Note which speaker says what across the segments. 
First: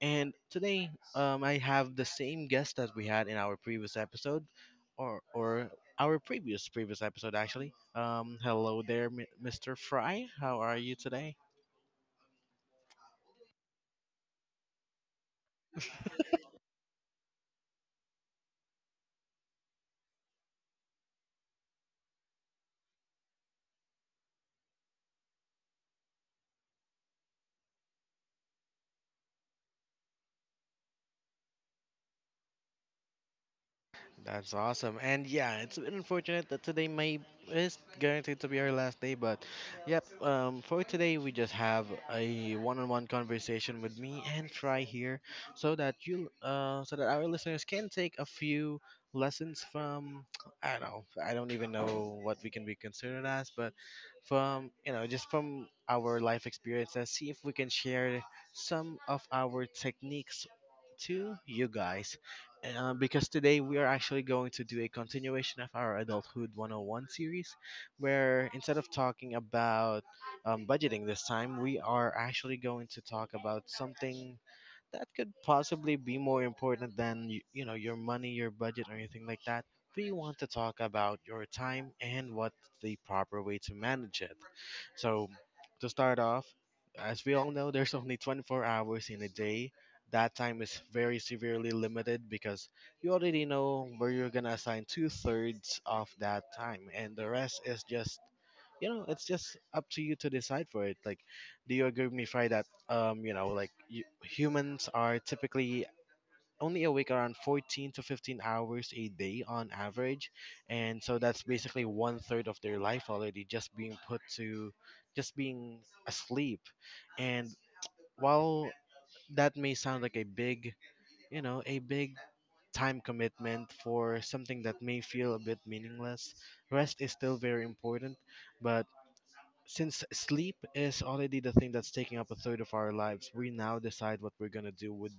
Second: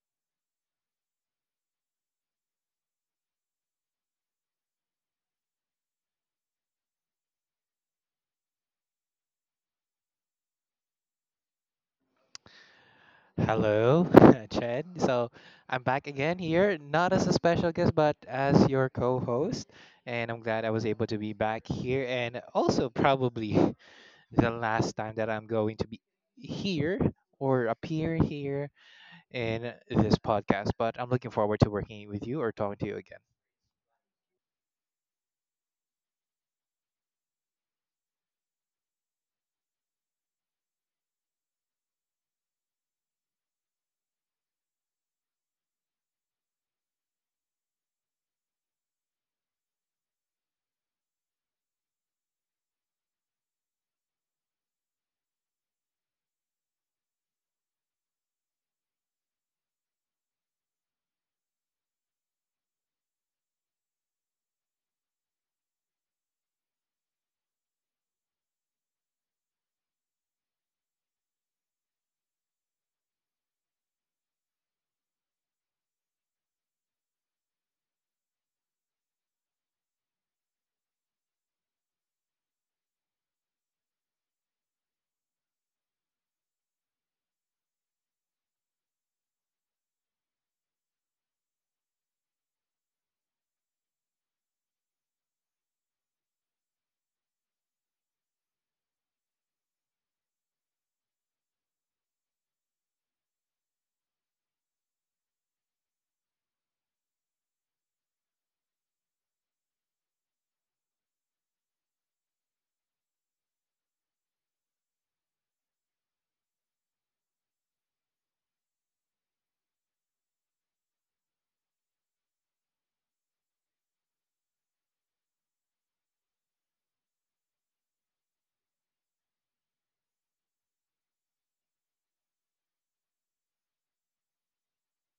Speaker 1: And today, I have the same guest that we had in our previous episode, or our previous previous episode actually. Hello there, Mr. Fry. How are you today?
Speaker 2: Hello, Chen. So I'm back again here, not as a special guest, but as your co host. And I'm glad I was able to be back here. And also, probably the last time that I'm going to be here or appear here in this podcast. But I'm looking forward to working with you or talking to you again.
Speaker 1: That's awesome. And yeah, it's a bit unfortunate that today may is guaranteed to be our last day, but yep, for today we just have a one-on-one conversation with me and Try here so that you so that our listeners can take a few lessons from I don't know, I don't even know what we can be considered as, but from just from our life experiences, see if we can share some of our techniques to you guys, because today we are actually going to do a continuation of our Adulthood 101 series, where instead of talking about budgeting this time, we are actually going to talk about something that could possibly be more important than you know, your money, your budget, or anything like that. We want to talk about your time and what's the proper way to manage it. So, to start off, as we all know, there's only 24 hours in a day. That time is very severely limited because you already know where you're gonna assign two-thirds of that time, and the rest is just, you know, it's just up to you to decide for it. Like, do you agree with me, Fry, that, you know, like you, humans are typically only awake around 14 to 15 hours a day on average, and so that's basically one third of their life already just being put to just being asleep? And while that may sound like a big time commitment for something that may feel a bit meaningless, rest is still very important. But since sleep is already the thing that's taking up a third of our lives, we now decide what we're going to do with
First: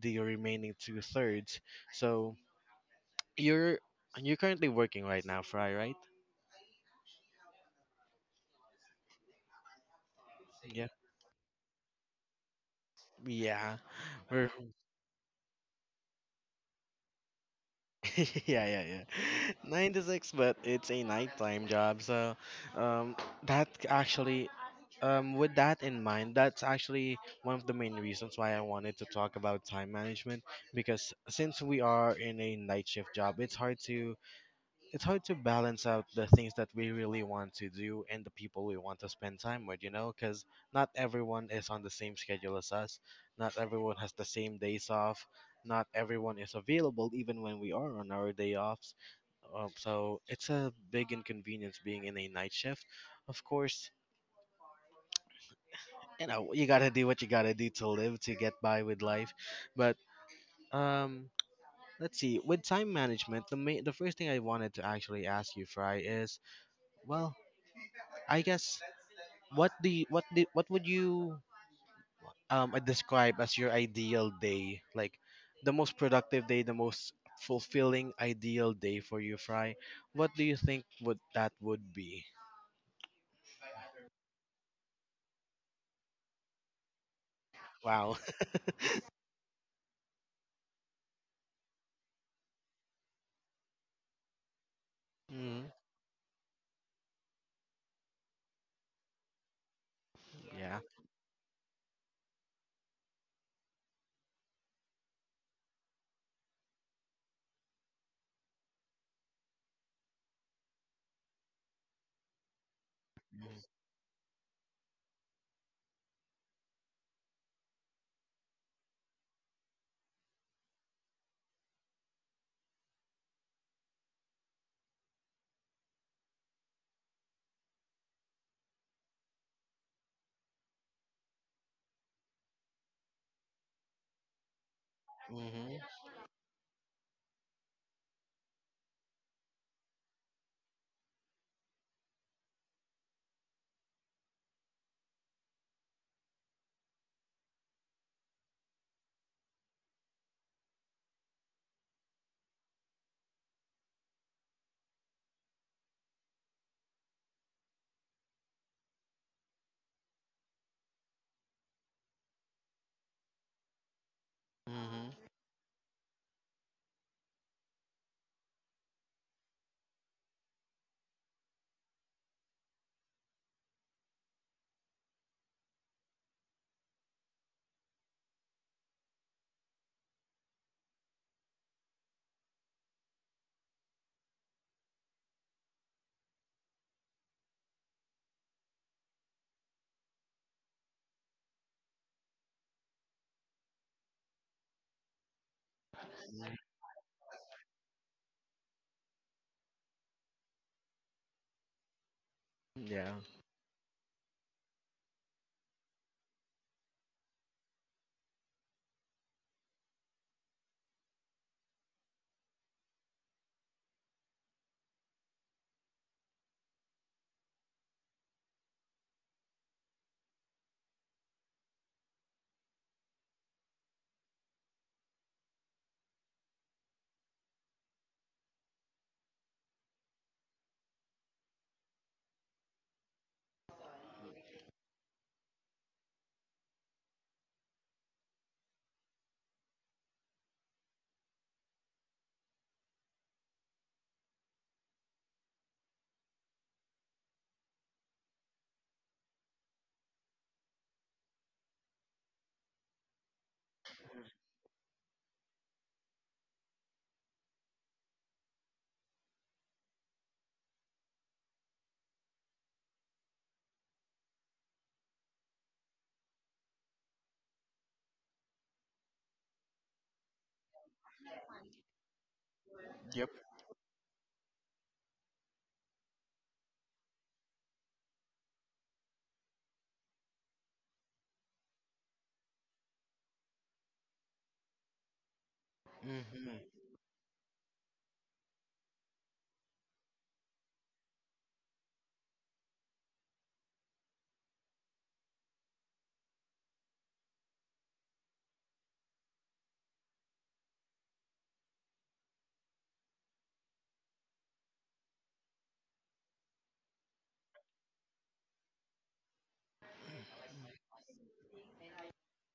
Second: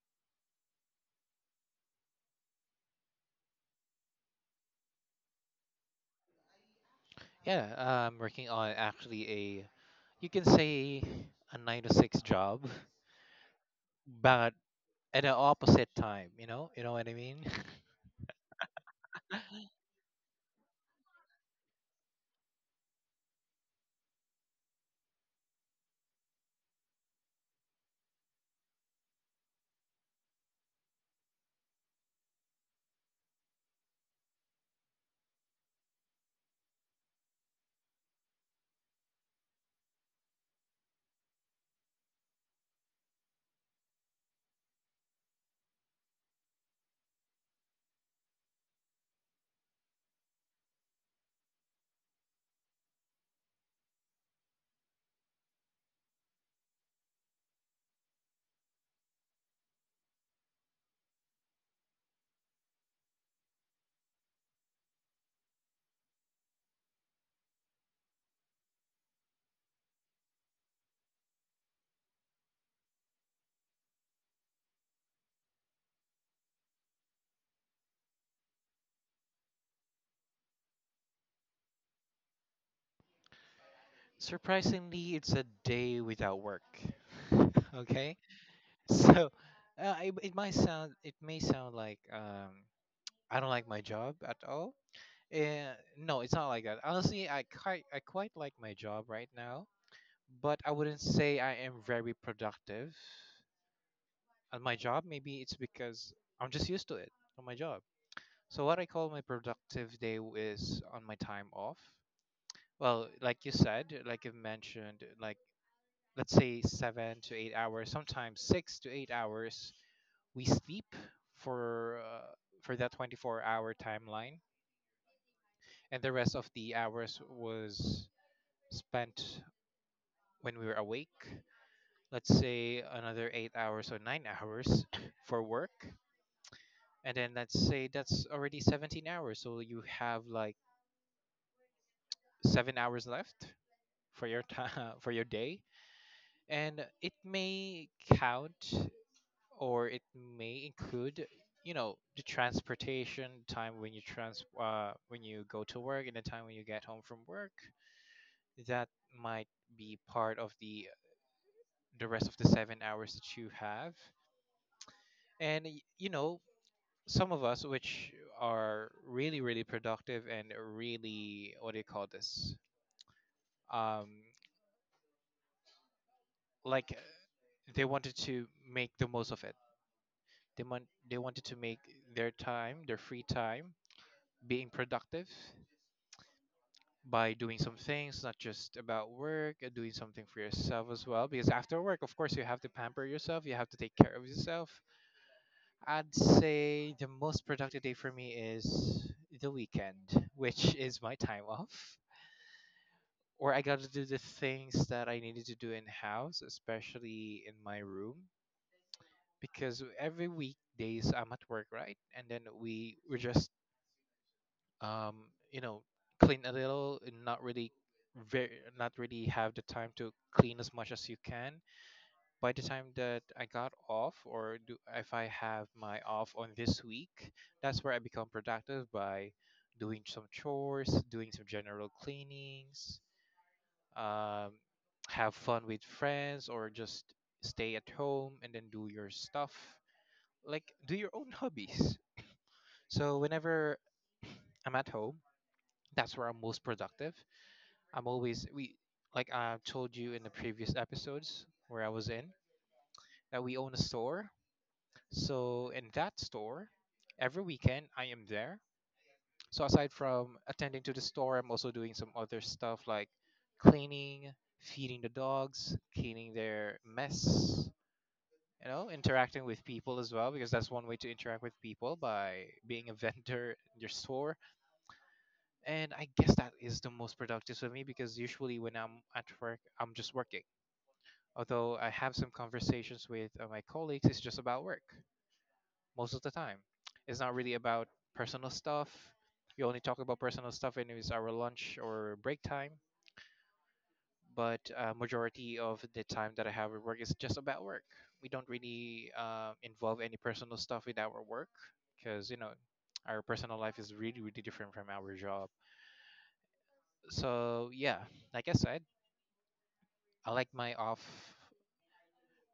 Speaker 1: the remaining two thirds. So you're you're currently working right now, Fry, right?
Speaker 2: Yeah, I'm working on actually a, you can
Speaker 1: Yeah.
Speaker 2: say, a nine to six job,
Speaker 1: Yeah. We're
Speaker 2: but at the opposite time, you know? You know what I mean?
Speaker 1: yeah, yeah, yeah. Nine to six, but it's a nighttime job, so um that actually, with that in mind, that's actually one of the main reasons why I wanted to talk about time management, because since we are in a night shift job, it's hard to balance out the things that we really want to do and the people we want to spend time with, you know, because not everyone is on the same schedule as us. Not everyone has the same days off. Not everyone is available even when we are on our day offs. So it's a big inconvenience being in a night shift. Of course, you know, you gotta do what you gotta do to live, to get by with life. But um, let's see, with time management, the first thing I wanted to actually ask you, Fry, is, well, I guess, what do you, what the what would you describe as your ideal day? Like the most productive day, the most fulfilling ideal day for you, Fry. What do you think would be?
Speaker 2: Surprisingly, it's a day without work.
Speaker 1: Wow.
Speaker 2: Okay, so it might sound it may sound like I don't like my job at all.
Speaker 1: mm,
Speaker 2: Uh, no, it's not like that. Honestly, I quite like my job right now, but I
Speaker 1: yeah.
Speaker 2: wouldn't say I am very productive at my job. Maybe it's because I'm just used to it on my job. So what I call my productive day is on my time off. Well, like you
Speaker 1: Mm-hmm.
Speaker 2: said, like you mentioned, like let's say 7 to 8 hours, sometimes 6 to 8 hours, we sleep for uh, for that 24-hour timeline, and the rest of the hours was spent when we were awake. Let's say another 8 hours or 9 hours for work, and then let's say that's already 17 hours. So you have like 7 hours left for your time for your day, and it may count or it may include, you know, the transportation time when you trans when you go to work and the time when you get home from work. That might be part of the rest of the 7 hours that you have.
Speaker 1: Mm-hmm.
Speaker 2: And you know, some of us which are really productive and really, what do you call this, um like, they wanted to make the most of it. They want they wanted to make their time, their free time, being productive by doing some things, not just about work, doing something for yourself as well. Because after work, of course, you have to pamper yourself, you have to take care of yourself. I'd say the most productive day for me is the weekend, which is my time off.
Speaker 1: Yeah.
Speaker 2: Or I got to do the things that I needed to do in house, especially in my room, because every weekdays I'm at work, right? And then we're just um, you know, clean a little and not really very not really have the time to clean as much as you can. By the time that I got off, or do if I have my off on this week, that's where I become productive by doing some chores, doing some general cleanings, um, have fun with friends or just stay at home and then do your stuff. Like do your own hobbies. So whenever I'm at home, that's where I'm most productive. I'm always we Like I told you in the previous episodes where I was in, that we own a store. So in that store, every weekend I am there. So aside from attending to the store, I'm also doing some other stuff like cleaning, feeding the dogs, cleaning their mess, you know, interacting with people as well, because that's one way to interact with people, by being a
Speaker 1: Yep.
Speaker 2: vendor in your store. And I guess that is the most productive for me because usually when I'm at work, I'm just working. Although I have some conversations with my colleagues, it's just about work most of the time.
Speaker 1: Mm-hmm.
Speaker 2: It's not really about personal stuff. We only talk about personal stuff when it's our lunch or break time. But majority of the time that I have at work is just about work. We don't really involve any personal stuff with our work, because you know, our personal life is really different from our job. So yeah, like I said, I like my off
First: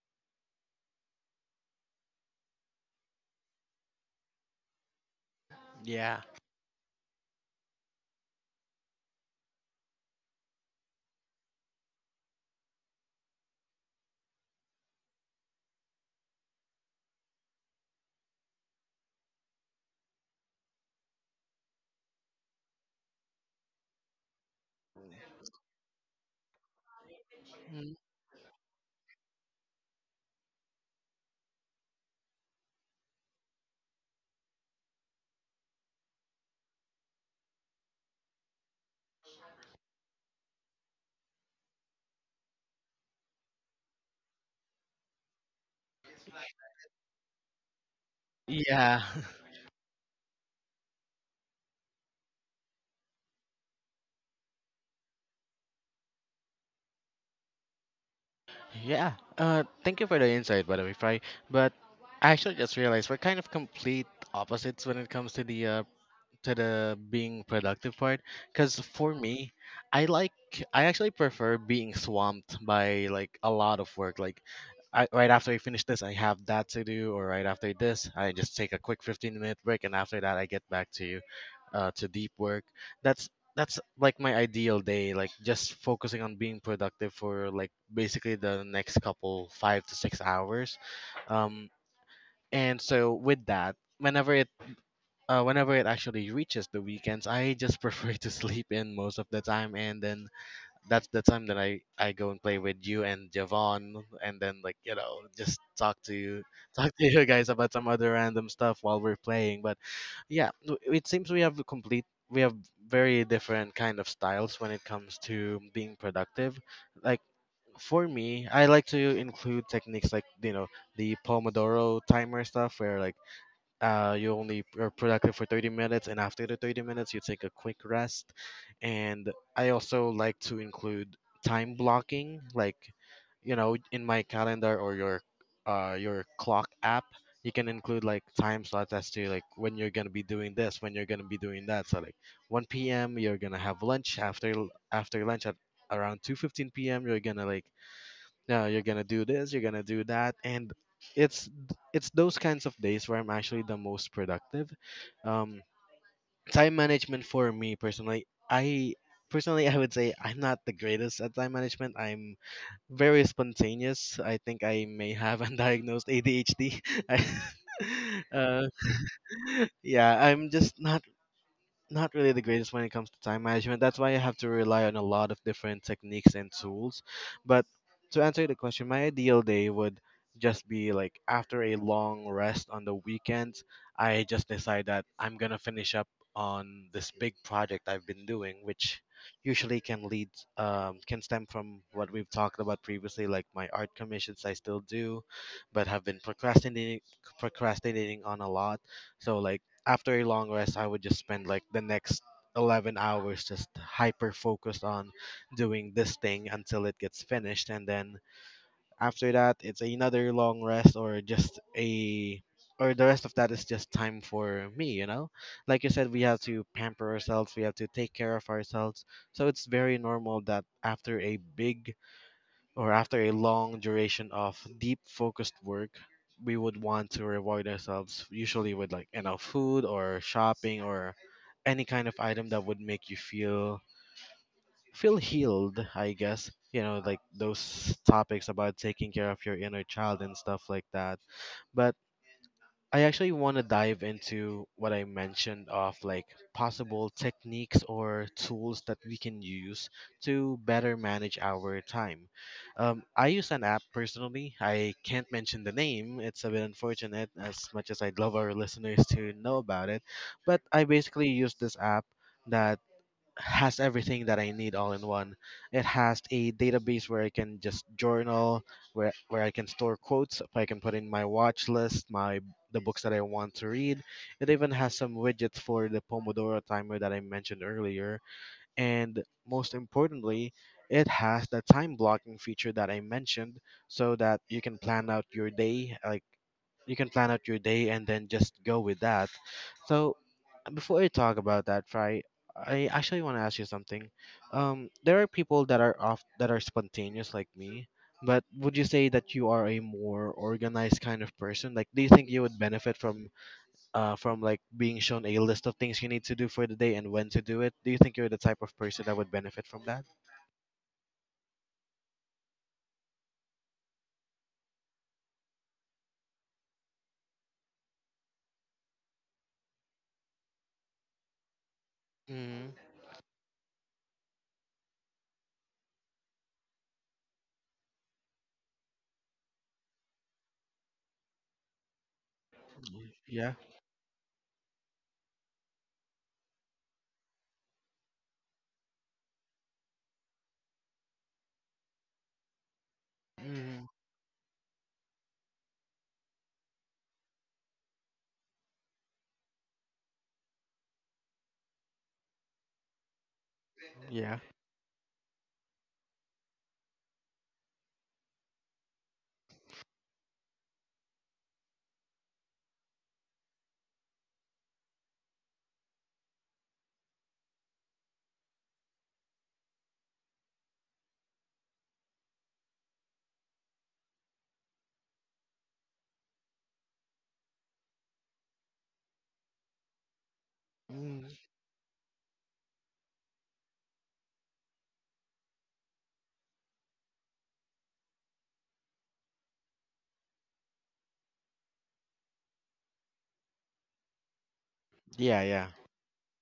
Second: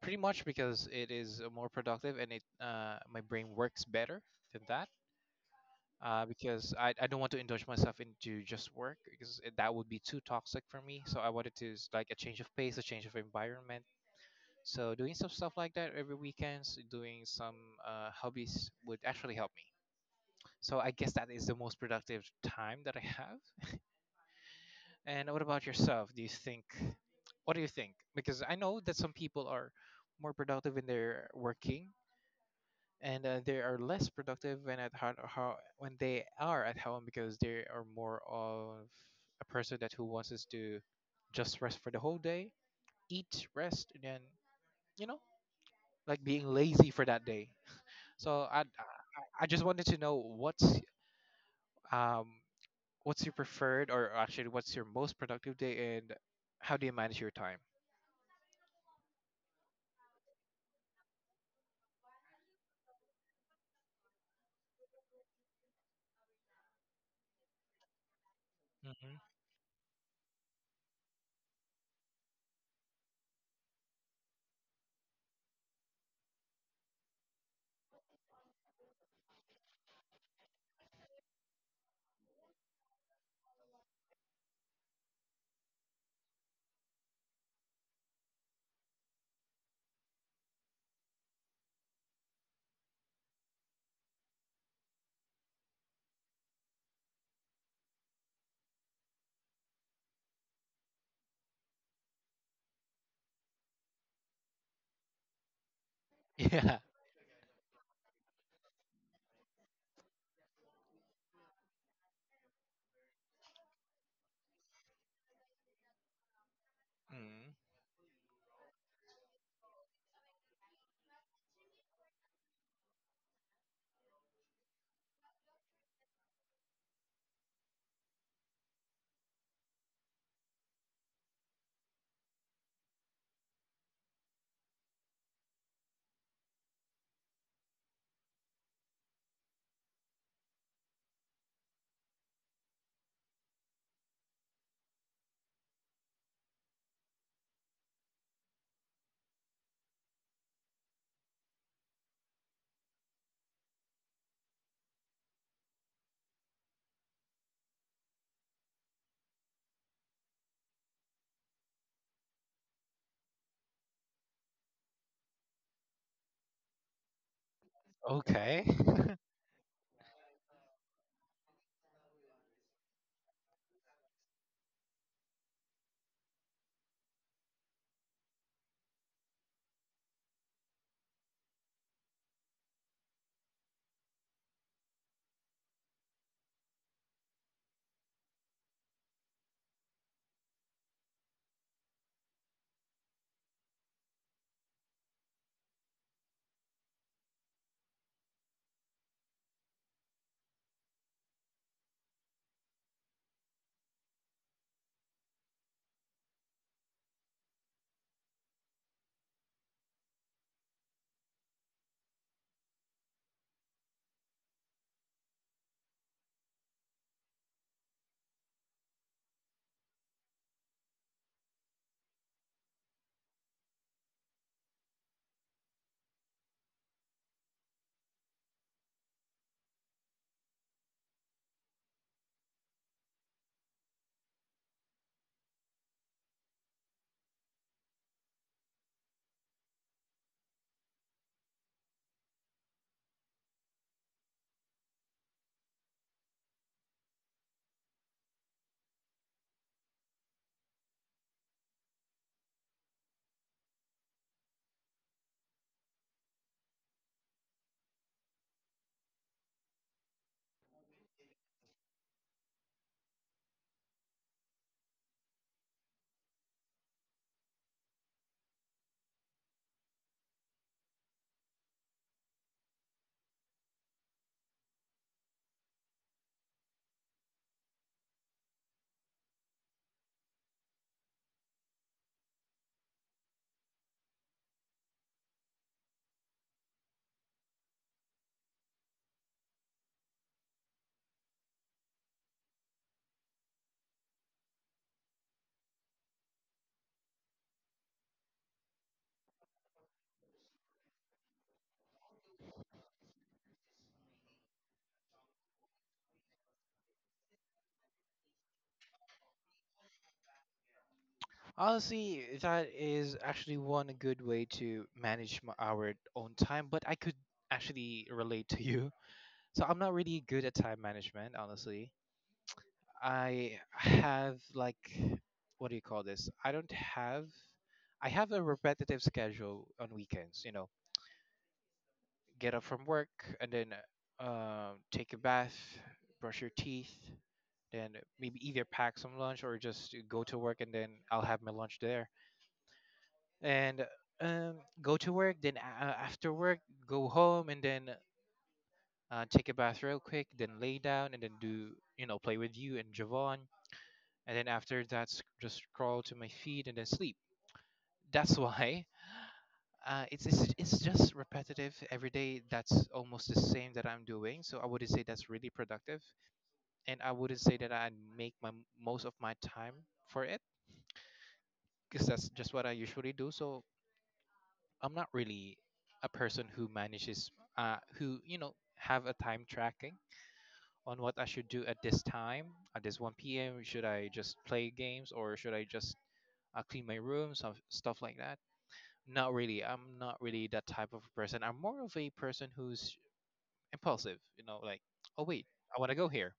Speaker 2: pretty much because it is, more productive, and it my brain works better than that.
Speaker 1: Yeah.
Speaker 2: Because I don't want to indulge myself into just work, because that would be too toxic for me. So I wanted to like a change of pace, a change of environment. So doing some stuff like that every weekends, doing some hobbies would actually help me. So I guess that is the most productive time that I have. And what about yourself? Do you think? What do you think?
Speaker 1: Mm.
Speaker 2: Because I know that some people are more productive when they're working, and they are less productive when at how when they are at home, because they are more of a person that who wants us to just rest for the whole day, eat, rest, and then you know, like being lazy for that day. So
Speaker 1: Yeah.
Speaker 2: I just wanted to know um what's your preferred, or actually what's your most productive day and how do you manage your time?
Speaker 1: Yeah. Thank you for the insight, by the way, Fry. But I actually just realized we're kind of complete opposites when it comes to the being productive part, because for
Speaker 2: Hmm.
Speaker 1: me, i like I actually prefer being swamped by like a lot of work. Like, right after I finish this I have that to do, or right after this I just take a quick 15-minute break, and after that I get back to, to deep work. that's that's like my ideal day, like just focusing on being productive for like basically the next couple 5 to 6 hours. um and so with that, whenever, whenever it actually reaches the weekends, I just prefer to sleep in most of the time, and then that's the time that I go and play with you and Javon, and then, like, you know, just talk to you,
Speaker 2: Yeah.
Speaker 1: talk to you guys about some other random stuff while we're playing. But yeah, it seems we have a complete we have very different kind of styles when it comes to being productive. Like,
Speaker 2: Mm.
Speaker 1: for me, I like to include techniques like, you know, the Pomodoro timer stuff, where like, you only are productive for 30 minutes, and after the 30 minutes, you take a quick rest. And I also like to include time blocking, like, you know, in my calendar or your, your clock app, you can include like time slots as to like when you're gonna be doing this, when you're gonna be doing that. So like 1 p.m. you're gonna have lunch. After lunch at around 2:15 p.m. you're gonna like, no, you're gonna do this, you're gonna do that. And it's it's those kinds of days where I'm actually the most productive. um Time management, for me personally, I would say I'm not the greatest at time management. I'm very spontaneous. I think I may have undiagnosed ADHD. uh
Speaker 2: Okay.
Speaker 1: yeah, I'm just not really the greatest when it comes to time management. That's why I have to rely on a lot of different techniques and tools. But to answer the question, my ideal day would just be like after a long rest on the weekends, I just decide that I'm gonna finish up on this big project I've been doing, which usually can lead, can stem from what we've talked about previously, like my art commissions I still do, but have been procrastinating on a lot. So like after a long rest, I would just spend like the next 11 hours just hyper focused on doing this thing until it gets finished. And then after that, it's another long rest or just a. Or the rest of that is just time for me, you know? Like you said, we have to pamper ourselves, we have to take care of ourselves. So it's very normal that after a big or after a long duration of deep focused work, we would want to reward ourselves usually with like enough food or shopping or any kind of item that would make you feel healed, I guess. You know, like those topics about taking care of your inner child and stuff like that. But I actually want to dive into what I mentioned of like possible techniques or tools that we can use to better manage our time. I use an app personally. I can't mention the name. It's a bit unfortunate as much as I'd love our listeners to know about it. But I basically use this app that has everything that I need all in one. It has a database where I can just journal, where I can store quotes, if I can put in my watch list, my the books that I want to read. It even has some widgets for the Pomodoro timer that I mentioned earlier. And most importantly, it has the time blocking feature that I mentioned, so that you can plan out your day. Like, you can plan out your day and then just go with that. So before I talk about that, Fry, I actually want to ask you something. There are people that are off that are spontaneous like me, but would you say that you are a more organized kind of person? Like, do you think you would benefit from, from like being shown a list of things you need to do for the day and when to do it? Do you think you're the type of person that would benefit from that?
Speaker 2: Honestly, that is actually one good way to manage my, our own time, but I could actually relate to you. So I'm not really good at time management, honestly.
Speaker 1: Mm,
Speaker 2: I have like, what do you call this? I don't have I have a repetitive schedule on weekends, you know. Get up from work and
Speaker 1: yeah.
Speaker 2: then take a bath, brush your teeth, then maybe either pack some lunch or just go to work and then I'll have my lunch there,
Speaker 1: Mhm.
Speaker 2: and um, go to work. Then after work, go home and then take a bath real quick. Then lay down and then do, you know, play with you and Javon.
Speaker 1: Yeah.
Speaker 2: And then after that, just scroll to my feed and then sleep. That's why it's just repetitive every day. That's almost the same that I'm doing. So I wouldn't say that's really productive, and I wouldn't say that I make my most of my time for it, because that's just what I usually do. So I'm not really a person who manages, who, you know, have a time tracking on what
Speaker 1: Mm.
Speaker 2: I should do at this time, at this 1 p.m. Should I just play games or should I just clean my room, some stuff like that? Not really. I'm not really that type of person. I'm more of a person who's impulsive. You know, like, oh
Speaker 1: Yeah,
Speaker 2: wait,
Speaker 1: yeah.
Speaker 2: I want to go here.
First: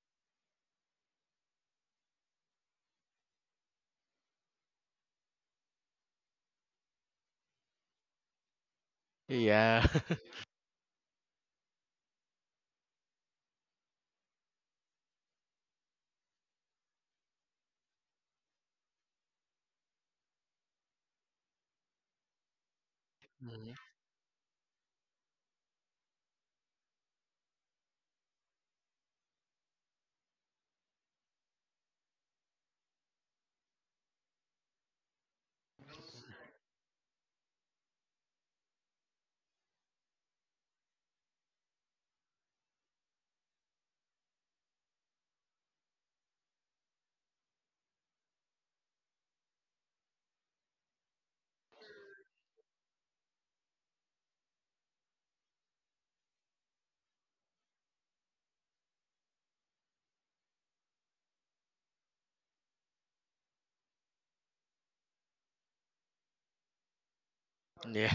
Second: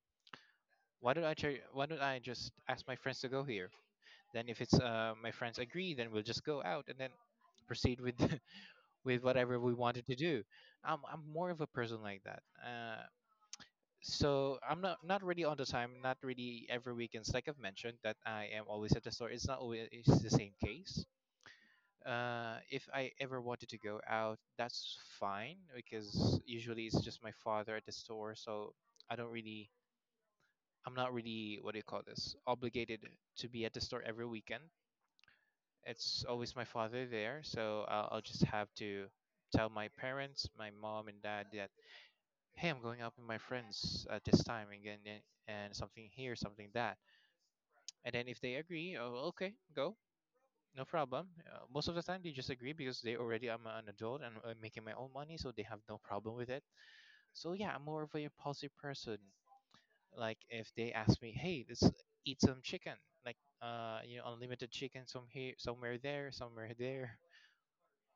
Speaker 2: Why don't I? Try, why don't I just ask my friends to go here? Then if it's my friends agree, then we'll just go out and then proceed with with whatever we
Speaker 1: Yeah.
Speaker 2: wanted to do. I'm more of a person like that. So I'm not not really on the time, not really every weekends. Like I've mentioned, that I am always at the store. It's not always it's the same case. If I ever wanted
Speaker 1: Mhm.
Speaker 2: to go out, that's fine because usually it's just my father at the store, so I don't really, I'm not really, what do you call this, obligated to be at the store every weekend. It's always my father there, so I'll just have to tell my parents, my mom and dad, that hey, I'm going out with my friends at this time again, and something here, something that. And then if they agree, oh, okay, go, no problem. Most of the time they just agree because they already I'm an adult and I'm making my own money, so they have no problem with it. So yeah, I'm more of a impulsive person. Like if they ask me, hey, let's eat some chicken, like you know, unlimited chicken some here, somewhere there, somewhere there.
Speaker 1: Yeah.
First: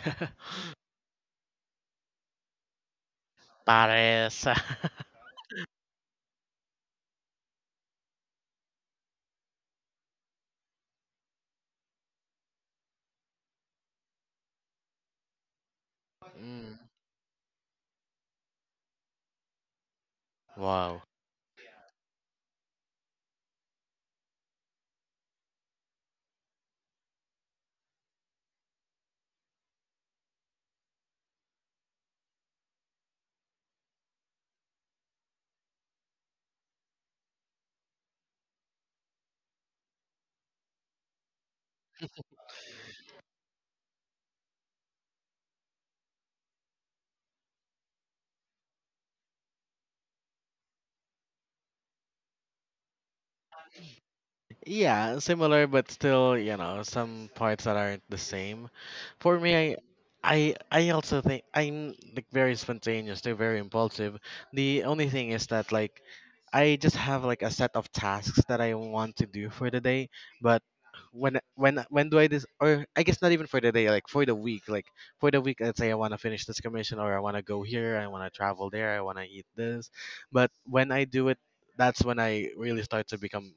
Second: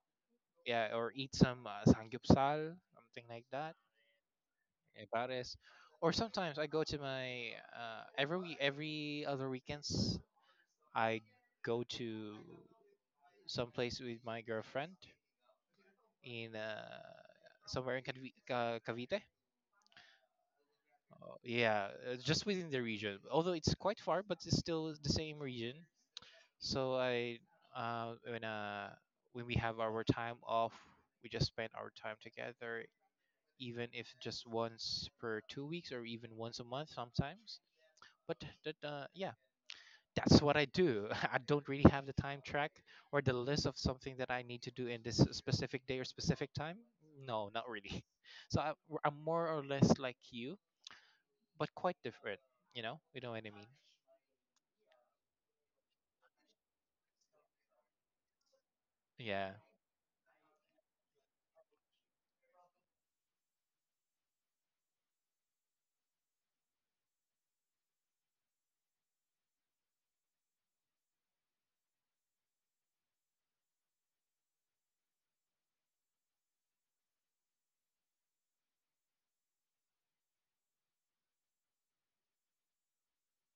Speaker 2: Yeah, or eat some samgyeopsal, something like that.
Speaker 1: Pares.
Speaker 2: About this, or sometimes I go to my every other weekends I go to some place with my girlfriend in
Speaker 1: Mm.
Speaker 2: somewhere in Cavite. Cavite.
Speaker 1: Wow.
Speaker 2: Oh, yeah, just within the region. Although it's quite far, but it's still the same region. So I uh, when uh, when we have our time off, we just spend our time together, even if just once per 2 weeks or even once a month sometimes. But that yeah, that's what I do. I don't really have the time track or the list of something that I need to do in this specific day or specific time. No, not really. So I'm more or less like you, but quite different. You know what I mean?
Speaker 1: Yeah, similar but still, you know, some parts that aren't the same. For me,
Speaker 2: Yeah,
Speaker 1: I also think I'm like very spontaneous, they very impulsive. The only thing is that, like, I just have like a set of tasks that I want to do for the day, but when do I this, or I guess not even for the day, like for the week. Like for the week, let's say I want to finish this commission or I want to go here, I want to travel there, I want to eat this, but when I do it, that's when I really start to become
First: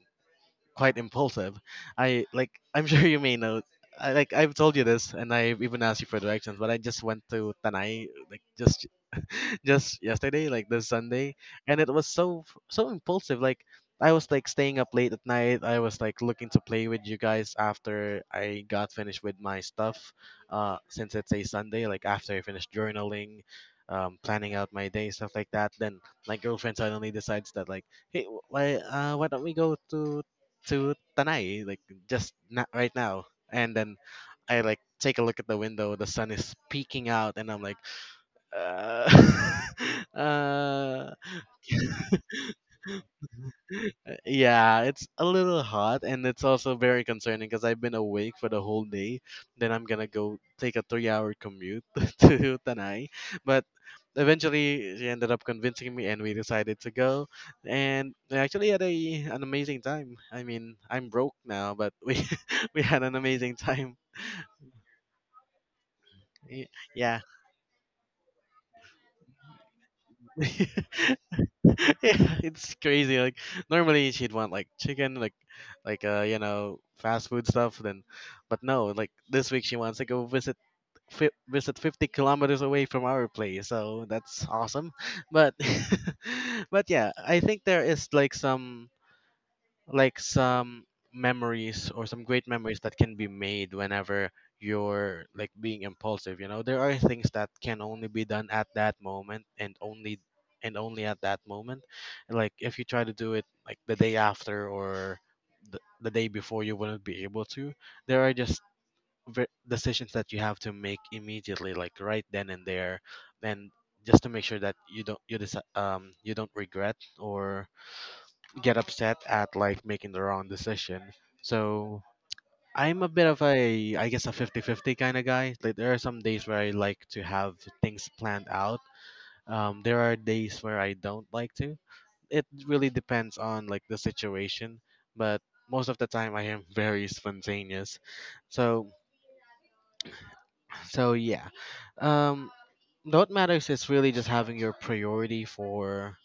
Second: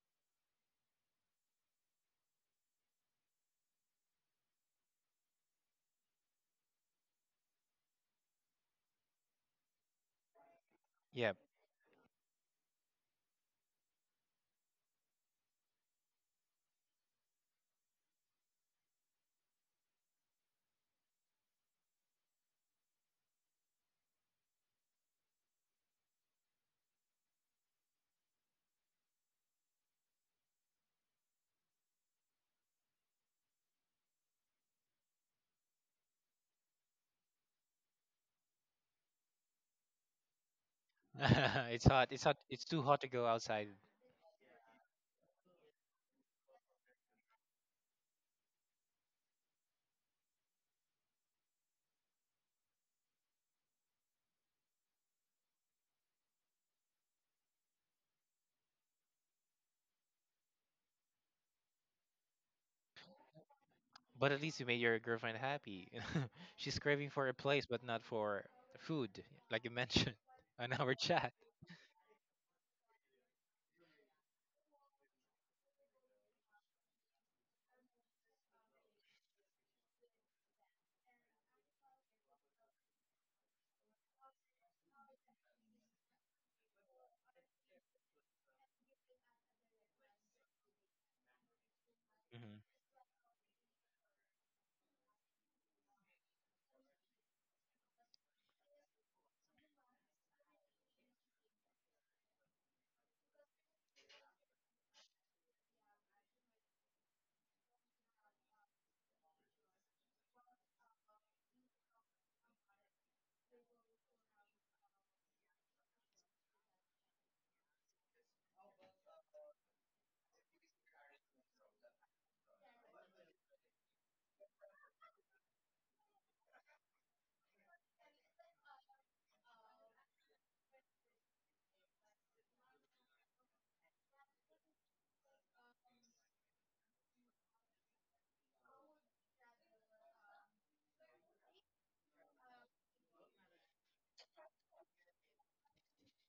Speaker 1: quite impulsive. I like, I'm sure you may know. I, like I've told you this, and I've even asked you for directions, but I just went to Tanay, like just just yesterday, like this
Speaker 2: yeah.
Speaker 1: Sunday, and it was so so impulsive. Like I was like staying up late at night. I was like looking to play with you guys after I got finished with my stuff. Since it's a Sunday, like after I finished journaling, planning out my day, stuff like that. Then my girlfriend suddenly decides that like, hey, why don't we go to Tanay, like just not right now? And then I like take a look at the window. The sun is peeking out, and I'm like, uh, uh,
Speaker 2: It's hot. It's hot. It's too hot to go outside.
Speaker 1: yeah, it's a little hot, and it's also very concerning because I've been awake for the whole day. Then I'm gonna go take a 3 hour commute to Tanay. But eventually, she ended up convincing me and we decided to go. And we actually had an amazing time. I mean, I'm broke now, but we had an amazing time.
Speaker 2: But at least you made your girlfriend happy.
Speaker 1: Y-
Speaker 2: She's craving
Speaker 1: Yeah.
Speaker 2: for a place, but not for food, like you mentioned on our chat.
Speaker 1: Yeah, it's crazy. Like normally she'd want like chicken, like you know fast food stuff. Then, but no, like this week she wants to go visit 50 kilometers away from our place. So that's awesome. But but yeah, I think there is like some memories or some great
Speaker 2: Hmm.
Speaker 1: memories that can be made whenever you're like being impulsive. You know, there are things that can only be done at that moment, and only at that moment. Like if you try to do it like the day after or the day before, you wouldn't be able to. There are just decisions that you have to make immediately, like right then and there, and just to make sure that you don't you don't regret or get upset at like making the wrong decision. So I'm a bit of I guess, a 50-50 kind of guy. Like there are some days where I like to have things planned out. There are days where I don't like to. It really depends on like the situation, but most of the time I am very spontaneous. So, so yeah. Um, what matters is really just having your priority for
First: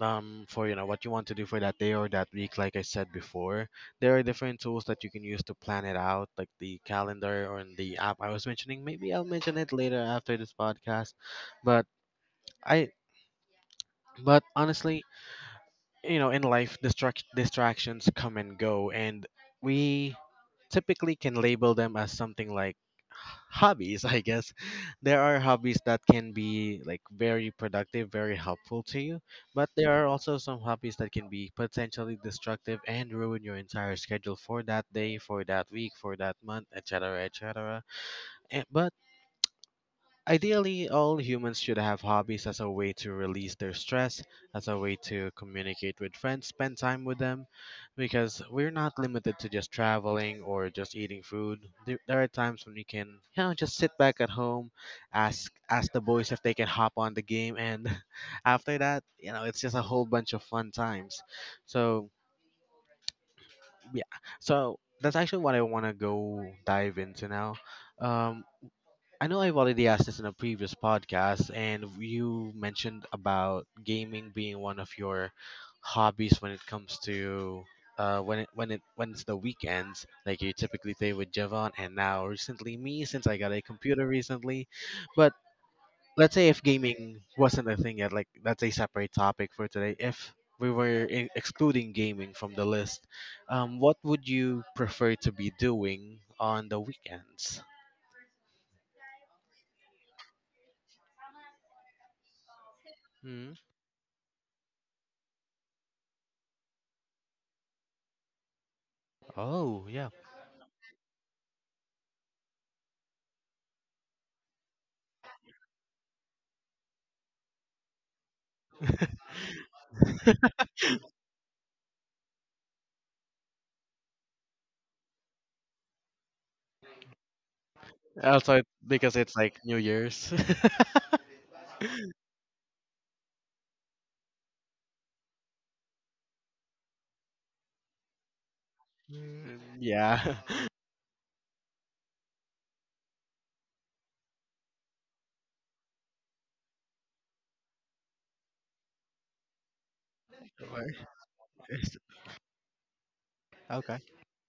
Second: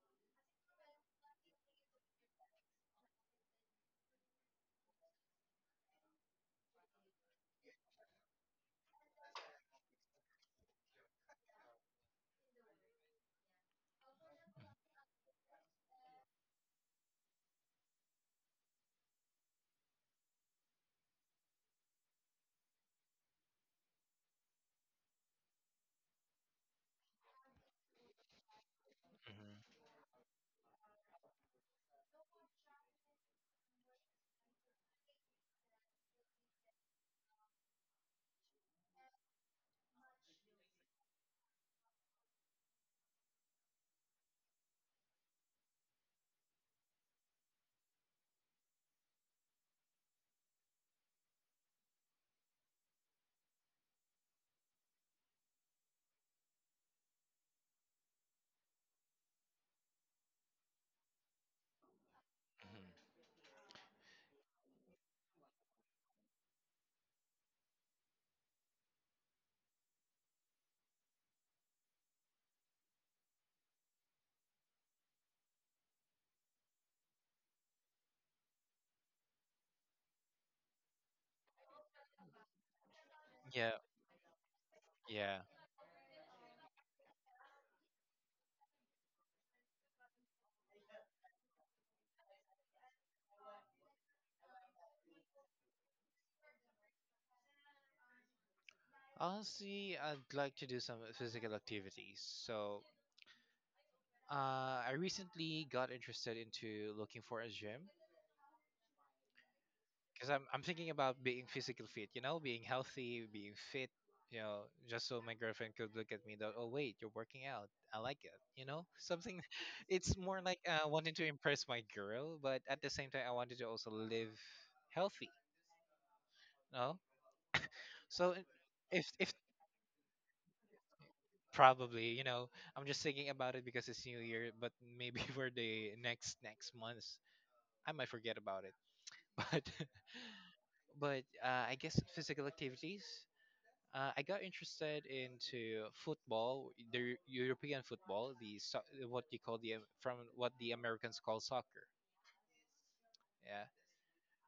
Speaker 1: you know what you want to do for that day or that week. Like I said before, there are different tools that you can use to plan it out, like the calendar or in the app I was mentioning. Maybe I'll mention it later after this podcast. But i but honestly, you know, in life, distractions come and go, and we typically can label them as something like hobbies. I guess there are hobbies that can be like very productive, very helpful to you, but
Speaker 2: Hmm.
Speaker 1: there are also some hobbies that can be potentially destructive and ruin your entire schedule for that day, for that week, for that month, et etc etc. But ideally, all humans should have hobbies as a way to release their stress, as a way to communicate with friends, spend time with them, because we're not limited to just traveling or just eating food. There are times when we can, you know, just sit back at home, ask the boys if they can hop on the game, and after that, you know, it's just a whole bunch of fun times. So yeah, so that's actually what I want to go dive into now. Um, I know I've already asked this in a previous podcast, and you mentioned about gaming being one of your hobbies when it comes to when it's the weekends. Like you typically play with Javon, and now recently me, since I got a
Speaker 2: Yeah,
Speaker 1: computer recently. But
Speaker 2: yeah.
Speaker 1: let's say if gaming wasn't a thing yet, like that's a separate topic for today. If we were in, excluding gaming from the list, what would you prefer to be doing on the weekends?
Speaker 2: Honestly, I'd like to do some physical activities. So,
Speaker 1: Hmm.
Speaker 2: I recently got interested into looking for a gym
Speaker 1: Oh, yeah.
Speaker 2: because I'm thinking about being physical fit. You know, being healthy, being fit. You know, just so my girlfriend could look at me that, oh wait, you're working out. I like it. You know, something. It's more like wanting to impress my girl, but at the same time, I wanted to also live healthy. No, so
Speaker 1: Also, it-
Speaker 2: if
Speaker 1: because
Speaker 2: if
Speaker 1: it's like New Year's.
Speaker 2: probably, you know, I'm just thinking about it because it's New Year, but maybe for the next month, I might forget about it.
Speaker 1: Mm,
Speaker 2: But
Speaker 1: yeah. Where
Speaker 2: I guess physical activities. I got interested into football, the European football, the what you call the from what the Americans call soccer.
Speaker 1: is-
Speaker 2: Yeah.
Speaker 1: okay.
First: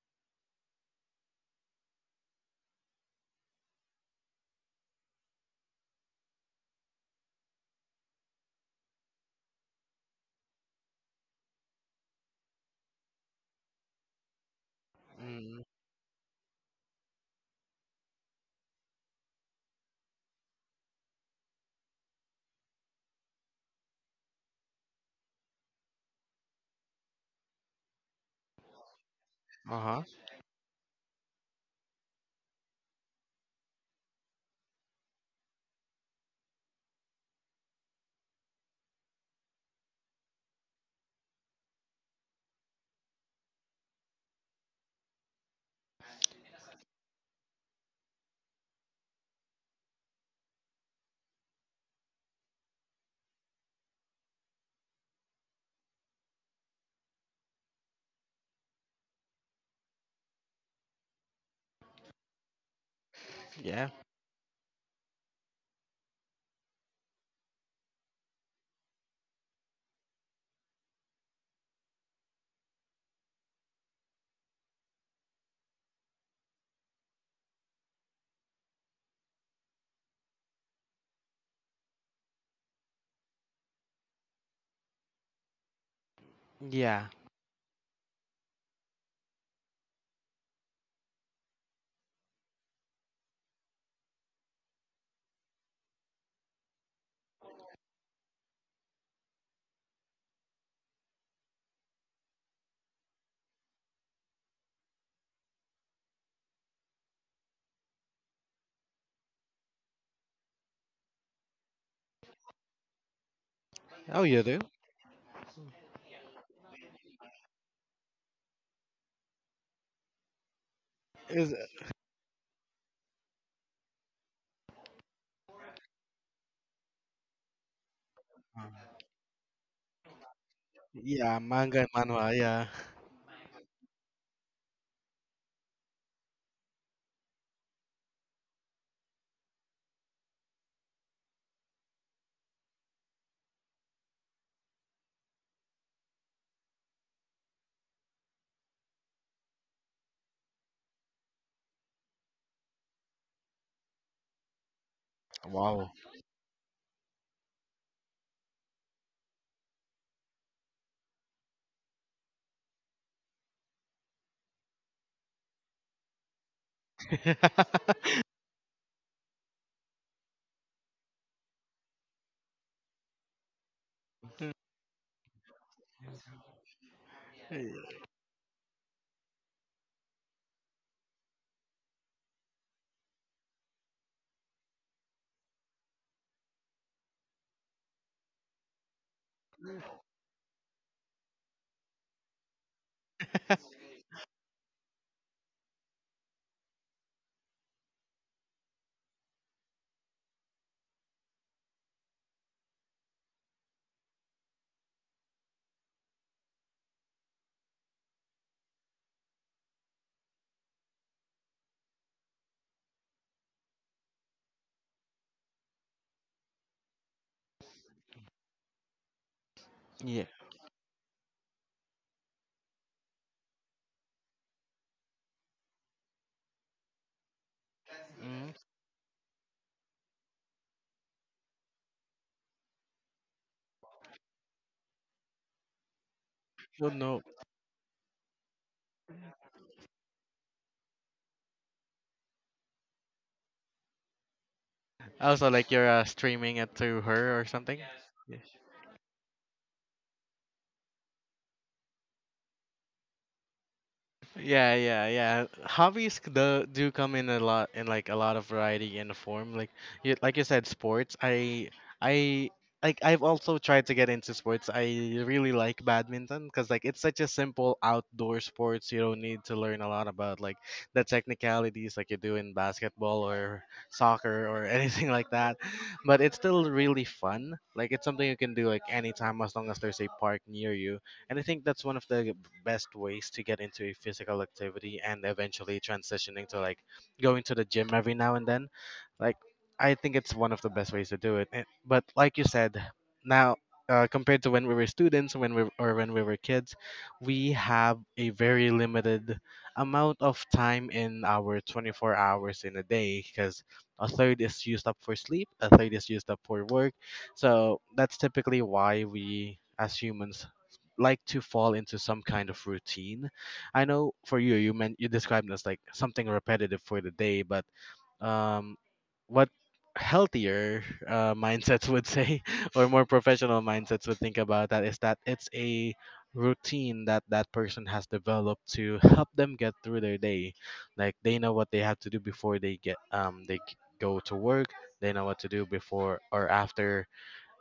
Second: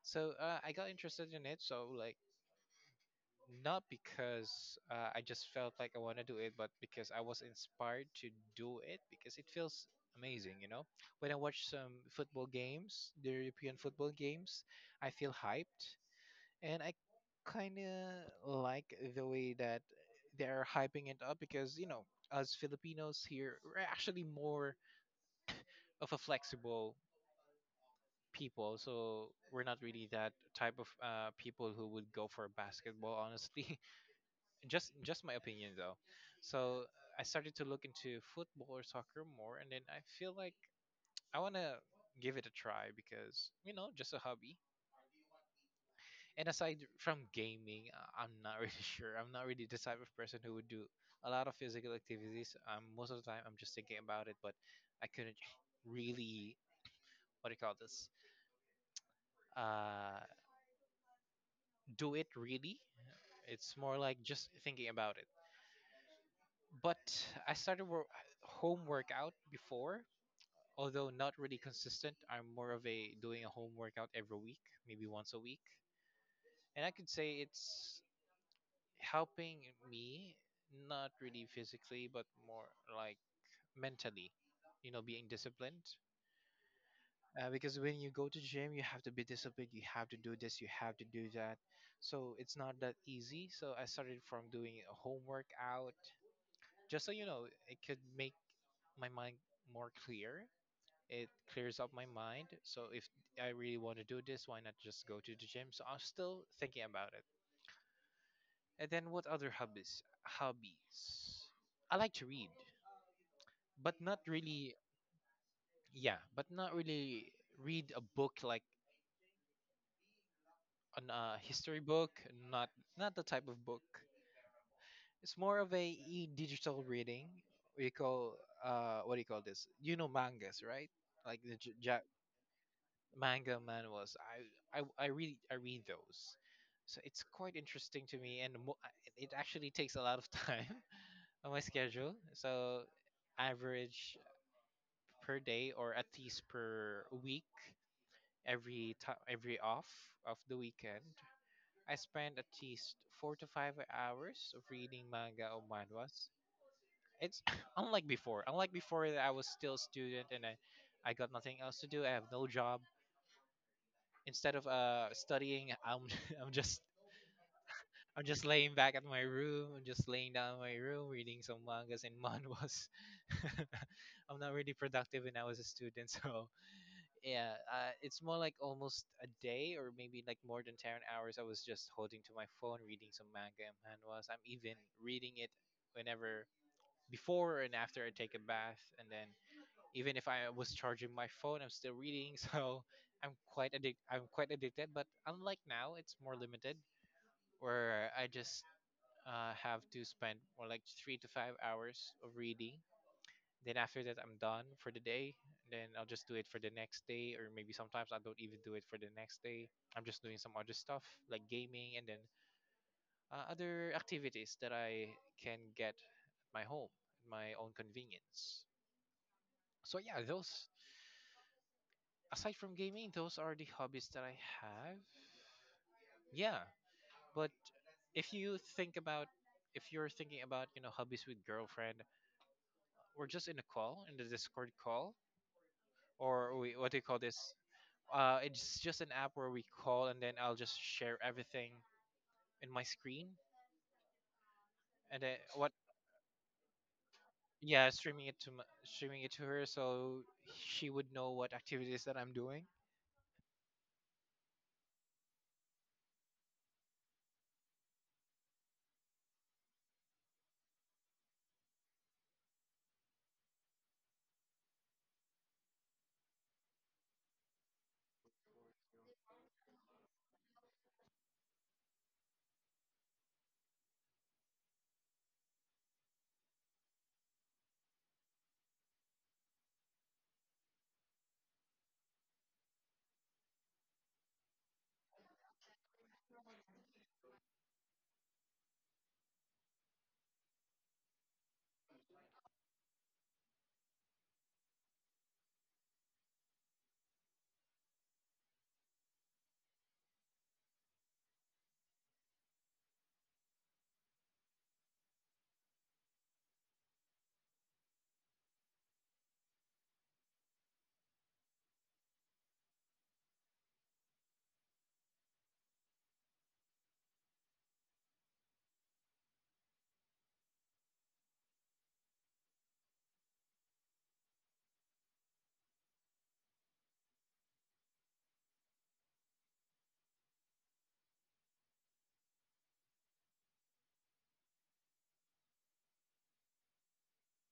Speaker 2: So I got interested in it. So like, not because I just felt like I want to do it, but because I was inspired to do it because it feels amazing, you know? When I watch some football games, the European football games, I feel
Speaker 1: Mm,
Speaker 2: hyped and I kind of like the way that they're hyping it up because, you know, us Filipinos here, we're actually more of a flexible people, so we're not
Speaker 1: uh huh.
Speaker 2: really that type of people who would go for basketball honestly. Just my opinion though. So I started to look into football or soccer more, and then I feel like I want to give it a try because, you know, just a hobby. And aside from gaming, I'm not really sure. I'm not really the type of person who would do a lot of physical activities. Most of the time I'm just thinking about it, but I couldn't really, what do you call this, uh, do it really. It's
Speaker 1: Yeah.
Speaker 2: more like just thinking about it. But I home workout before, although not really consistent. I'm more of a doing a home workout every week, maybe once a week. And I could say it's helping me, not really physically, but more like mentally, you know, being disciplined.
Speaker 1: Yeah.
Speaker 2: Because when you go to gym, you have to be disciplined. You have to do this. You have to do that. So it's not that easy. So I started from doing a home workout, just so you know, it could make my mind more clear. It clears up my mind. So if I really want to do this, why not just go to the gym? So I'm still thinking about it. And then what other hobbies? Hobbies. I like to read, but not
Speaker 1: Oh, you do?
Speaker 2: really. Yeah, but not really read a book like an
Speaker 1: Is
Speaker 2: history book. Not not the type of book. It's more of a e-digital reading. We call, what do you call this? You know mangas, right?
Speaker 1: yeah,
Speaker 2: Like the J-
Speaker 1: manga and
Speaker 2: ja
Speaker 1: manhwa. Yeah.
Speaker 2: manga manuals. I really, I read those, so it's quite interesting to me, and it actually takes a lot of time on my schedule. So average per day, or at least per week, every time every off of the weekend, I spend at least 4 to 5 hours of reading manga or
Speaker 1: Wow.
Speaker 2: manhwas. It's unlike before. Unlike before, that I was still a student and I got nothing else to do. I have no job. Instead of studying, I'm I'm just I'm just laying back at my room. I'm just laying down in my room, reading some mangas and manhwas. I'm not really productive when I was a student, so yeah, it's more like almost a day or maybe like more than 10 hours. I was just holding to my phone, reading some manga and manhwas. I'm even reading it whenever before and after I take a bath, and then even if I was charging my phone, I'm still reading, so I'm quite addicted. But unlike now, it's more limited, where I just have to spend more like 3 to 5 hours of reading. Then after that, I'm done for the day. Then I'll just do it for the next day, or maybe sometimes I don't even do it for the next day. I'm just doing some other stuff like gaming, and then other activities that I can get at my home, at my own convenience. So yeah,
Speaker 1: Yeah.
Speaker 2: those, aside from gaming, those are the hobbies that I have. Yeah, but if
Speaker 1: Mm,
Speaker 2: you think about, if you're thinking about, you know, hobbies with girlfriend, we're just in a call, in the Discord call, or we,
Speaker 1: don't
Speaker 2: what do you
Speaker 1: know.
Speaker 2: call this? It's just an app where we call and then I'll just share everything in my screen and then
Speaker 1: Also, like
Speaker 2: what,
Speaker 1: you're streaming it to her or something.
Speaker 2: yeah, streaming it to her, so she would know what activities that I'm doing.
Speaker 1: Yeah, yeah, yeah. Hobbies c- the do come in a lot in like a lot of variety and form. Like you said, sports. I Like I've also tried to get into sports. I really like badminton because like it's such a simple outdoor sports. You don't need to learn a lot about like the technicalities like you do in basketball or soccer or anything like that. But it's still really fun. Like it's something you can do like anytime as long as there's a park near you. And I think that's one of the best ways to get into a physical activity and eventually transitioning to like going to the gym every now and then. Like, I think it's one of the best ways to do it. And- But like you said, now compared to when we were students, when we or when we were kids, we have a very limited amount of time in our 24 hours in a day because a third is used up for sleep, a third is used up for work. So that's typically why we as humans like to fall into some kind of routine. I know for you, you meant you described it as like something repetitive for the day, but um, what healthier mindsets would say or more professional mindsets would think about that is that it's a routine that that person has developed to help them get through their day. Like they know what they have to do before they get they g- go to work. They know what to do before or after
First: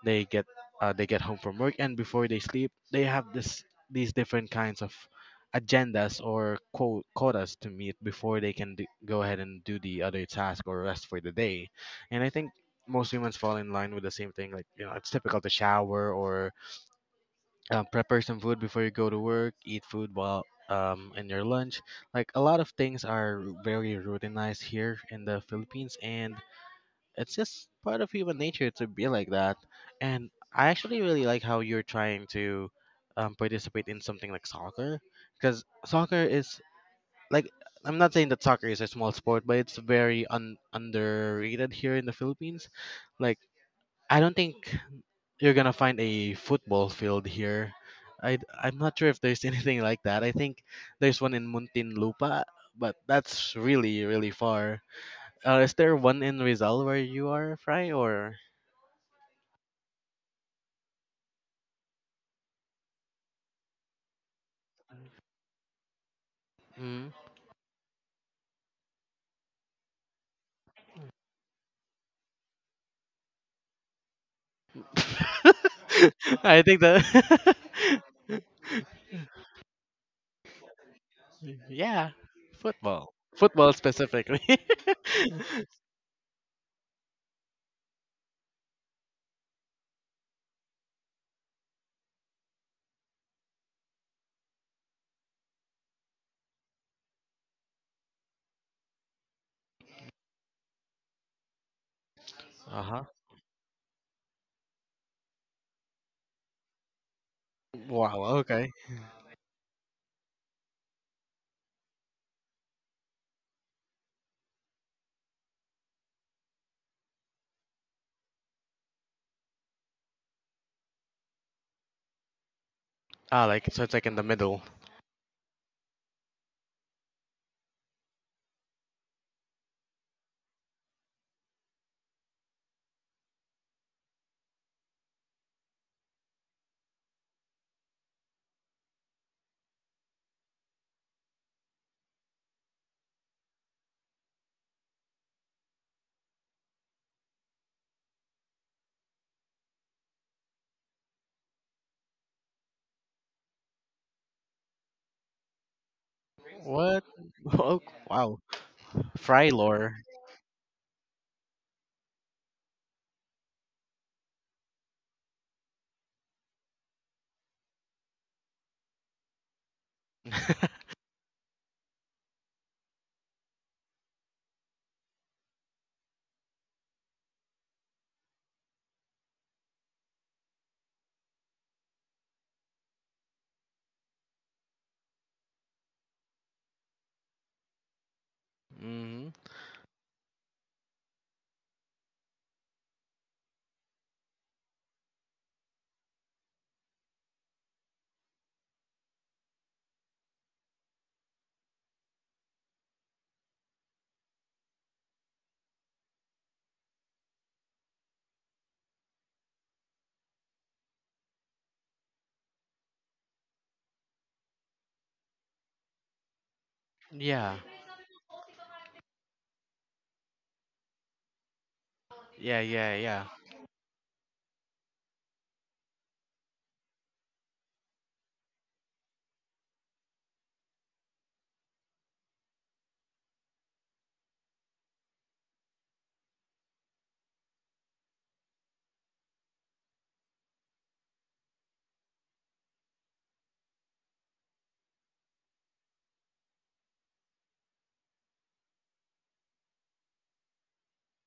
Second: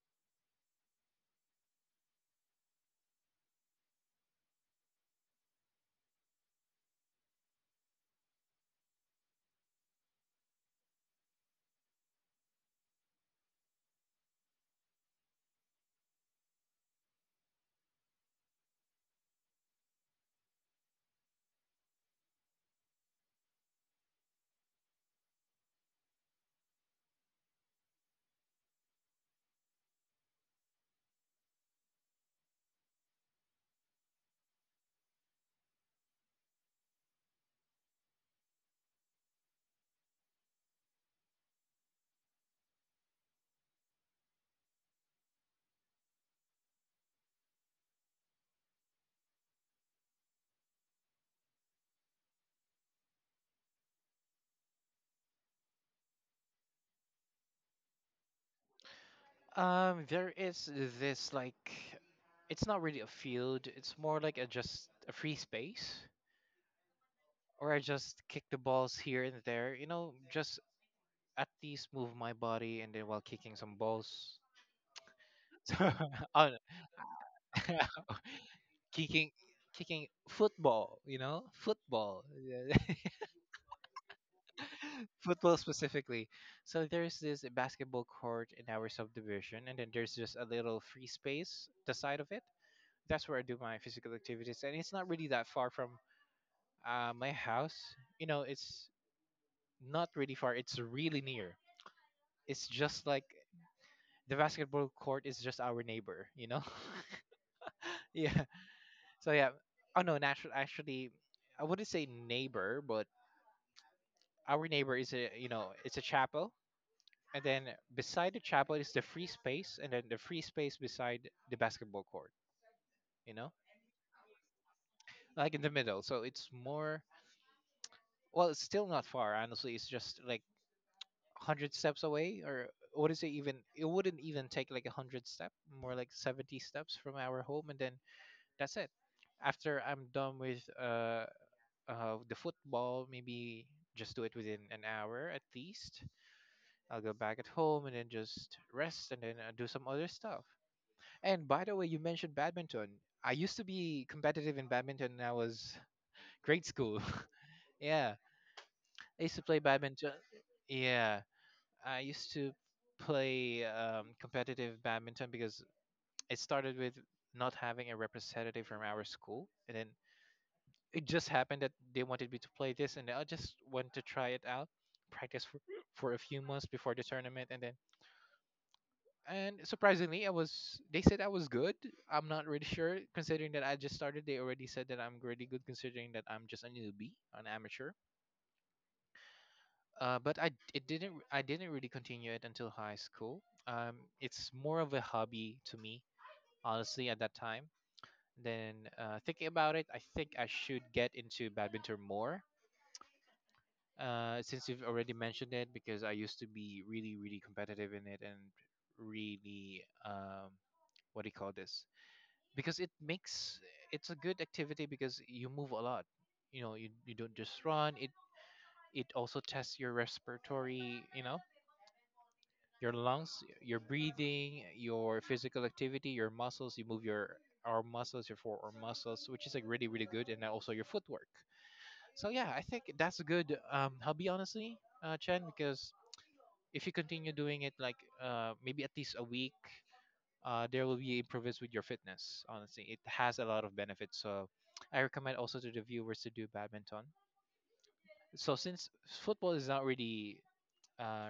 Speaker 1: they get they get home from work, and before they sleep, they have this these different kinds of agendas or quote quotas to meet before they can go ahead and do the other task or rest for the day. And I think most humans fall in line with the same thing. Like you know, it's typical to shower or prepare some food before you go to work, eat food while in your lunch. Like a lot of things are very routinized here in the Philippines, and it's just part of human nature to be like that. And I actually really like how you're trying to participate in something like soccer, because soccer is like I'm not saying that soccer is a small sport, but it's very underrated here in the Philippines. Like I don't think you're gonna find a football field here. I'm not sure if there's anything like that. I think there's one in Muntinlupa, but that's really really far. Is there one in Rizal where you are, Fry, or?
Speaker 2: There is this like, it's not really a field. It's more like a just a free space,
Speaker 1: Mm.
Speaker 2: or I just kick the balls here and there. You know, just at least move my body, and then while kicking some balls, so, oh,
Speaker 1: I think
Speaker 2: no,
Speaker 1: the
Speaker 2: kicking, kicking football. You know,
Speaker 1: yeah,
Speaker 2: football, yeah,
Speaker 1: football, football specifically.
Speaker 2: football specifically. So there's this basketball court in our subdivision, and then there's just a little free space the side of it, that's where I do my physical activities, and it's not really that far from my house. You know, it's not really far. It's really near. It's
Speaker 1: Uh huh.
Speaker 2: just like the basketball court is just our neighbor. You know,
Speaker 1: Wow.
Speaker 2: yeah.
Speaker 1: Okay.
Speaker 2: So yeah. Oh no, natural. Actually, I wouldn't say neighbor, but our neighbor is a, you know, it's a chapel, and then beside the chapel is the free space, and then the free space beside the basketball court. You
Speaker 1: Ah,
Speaker 2: know,
Speaker 1: like so, it's like in the middle.
Speaker 2: like in the middle. So it's more. Well, it's still not far. Honestly, it's just like 100 steps away, or what is it even? It wouldn't even take like 100 step, more like 70 steps from our home, and then that's it. After I'm done with the football, maybe just do it within an hour at least. I'll go back at home and then just rest and then do some other stuff. And by the way, you mentioned badminton. I used to be competitive in badminton when I was grade school.
Speaker 1: What? Oh,
Speaker 2: Yeah,
Speaker 1: wow.
Speaker 2: I used to
Speaker 1: Fry
Speaker 2: play
Speaker 1: lore.
Speaker 2: badminton. Yeah, I used to play competitive badminton because it started with not having a representative from our school, and then it just happened that they wanted me to play this, and I just went to try it out, practice for a few months before the tournament, and then, and surprisingly, I was. They said I was good. I'm not really sure, considering that I just started. They already said that I'm really good, considering that I'm just a newbie, an amateur.
Speaker 1: Hmm.
Speaker 2: But I it didn't really continue it until high school. It's more of a hobby to me, honestly, at that time. Then thinking about it, I think I should get into badminton more. Since you've already mentioned it, because I used to be really really competitive in it, and really, what do you call this? Because it makes, it's a good activity because you move a lot. You know, you don't
Speaker 1: Yeah.
Speaker 2: just run. It also tests your respiratory, you know,
Speaker 1: Yeah.
Speaker 2: your
Speaker 1: Yeah. Yeah.
Speaker 2: lungs, your breathing, your physical activity, your muscles. You move your arm muscles, your forearm muscles, which is like really, really good, and also your footwork. So yeah, I think that's a good hobby, honestly, Chen, because if you continue doing it like, maybe at least a week, there will be improvements with your fitness. Honestly, it has a lot of benefits. So I recommend also to the viewers to do badminton. So since football is not really, uh,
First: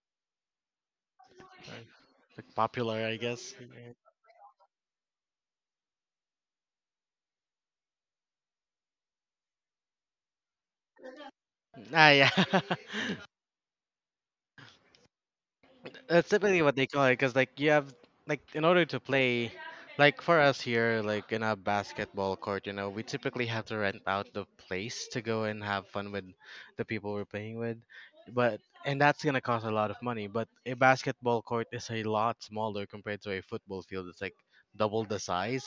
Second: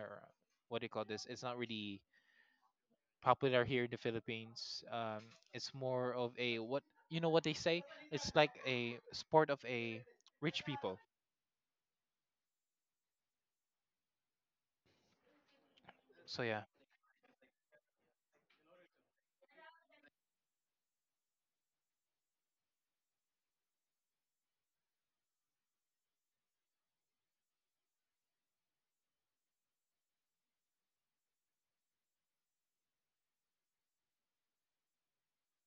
Speaker 2: what do you call this? It's not really
Speaker 1: Like popular, I guess.
Speaker 2: popular here in the Philippines. It's more of a what, you know, what they say. It's like a sport of a rich people.
Speaker 1: Ah, yeah. That's
Speaker 2: So
Speaker 1: typically
Speaker 2: yeah,
Speaker 1: what they call it, because like you have like in order to play, like for us here, like in a basketball court, you know, we typically have to rent out the place to go and have fun with the people we're playing with, but and that's gonna cost a lot of money. But a basketball court is a lot smaller compared to a football field. It's like double the size,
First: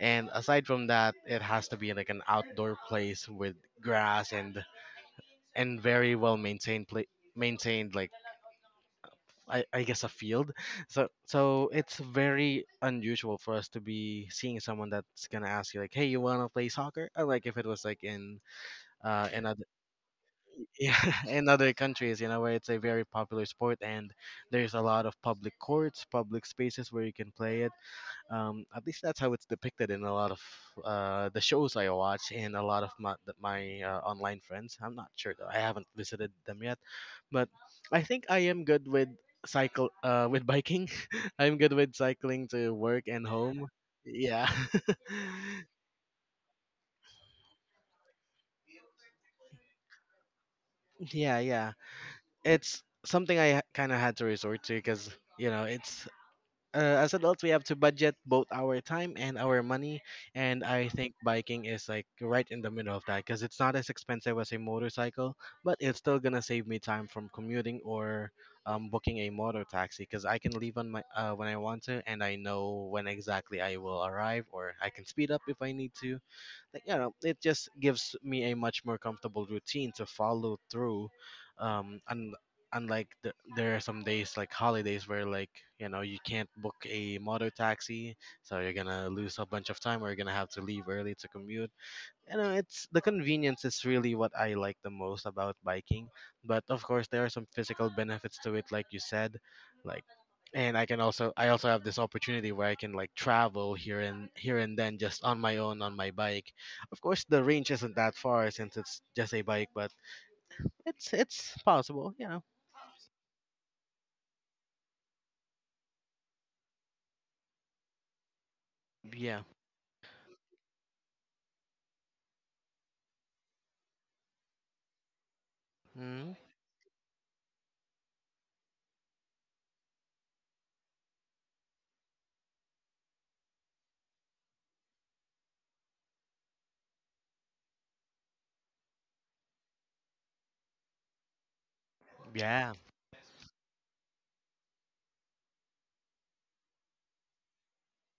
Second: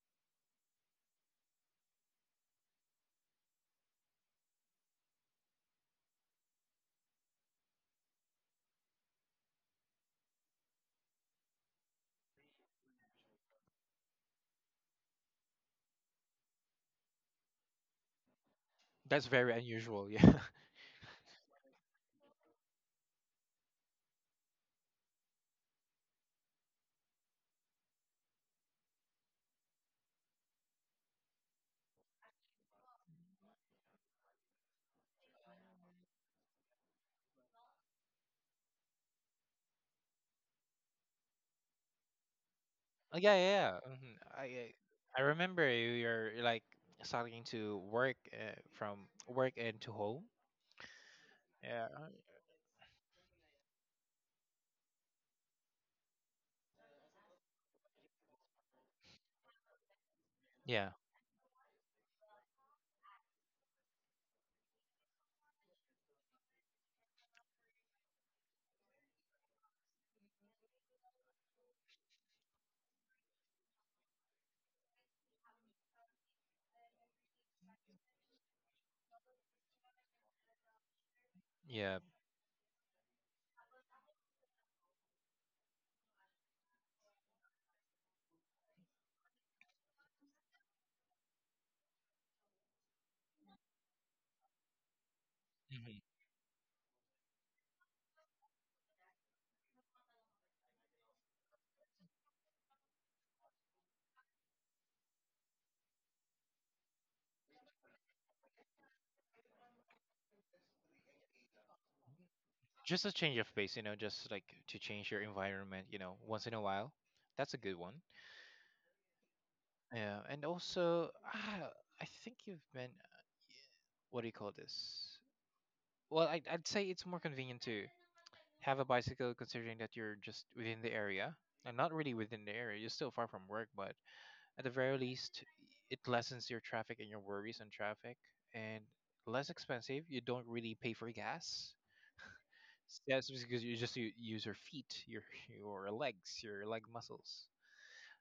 Speaker 1: and aside from that, it has to be like an outdoor place with grass and very well maintained play maintained like I guess a field. So so it's very unusual for us to be seeing someone that's gonna ask you like, hey, you wanna play soccer? Or like if it was like
Speaker 2: that's
Speaker 1: in
Speaker 2: very
Speaker 1: other
Speaker 2: unusual. Yeah.
Speaker 1: yeah in other countries, you know, where it's a very popular sport, and there's a lot of public courts, public spaces where you can play it. At least that's how it's depicted in a lot of the shows I watch and a lot of my, online friends. I'm not sure though. I haven't visited them yet, but I think I am good with cycle with biking. I'm good with cycling to work
Speaker 2: Oh,
Speaker 1: and
Speaker 2: yeah, yeah,
Speaker 1: home.
Speaker 2: yeah. Hmm. I
Speaker 1: Yeah.
Speaker 2: I I remember you are like starting to work from work and to home.
Speaker 1: Yeah, yeah.
Speaker 2: Yeah.
Speaker 1: It's something I kind of had to resort to because, you know, it's uh, as adults we have to budget both our time and our money, and I
Speaker 2: Yeah,
Speaker 1: think biking is like right in the middle of that because it's not as expensive as a motorcycle, but it's still gonna save me time from commuting or booking a motor taxi because I can leave on my when I want to, and I know when exactly I will arrive, or I can speed up if I need to. Like, you know, it just gives me a much more comfortable routine to follow through.
Speaker 2: yeah.
Speaker 1: And there are some days like holidays where, like, you know, you can't book a motor taxi, so you're gonna lose a bunch of time, or you're gonna have to leave early to commute. You know, it's the convenience is really what I like the most about
Speaker 2: Hmm.
Speaker 1: biking. But of course there are some physical benefits to it, like you said. Like, and I also have this opportunity where I can like travel here and here and then just on my own on my bike. Of course the range isn't that far since it's just a bike, but it's possible, you know.
Speaker 2: Just a change of pace, you know, just like to change your environment, you know, once in a while. That's a good one.
Speaker 1: Yeah.
Speaker 2: Yeah, and also ah, I think you've been, what do you call this? Well,
Speaker 1: mm,
Speaker 2: I'd say it's more convenient to have a bicycle considering that you're just within the area. And not really within the area, you're still far from work, but at the very least, it lessens your traffic and your worries on traffic. And less expensive, you don't really pay for gas.
Speaker 1: yeah,
Speaker 2: That's because you just use your feet, your your legs, your leg muscles.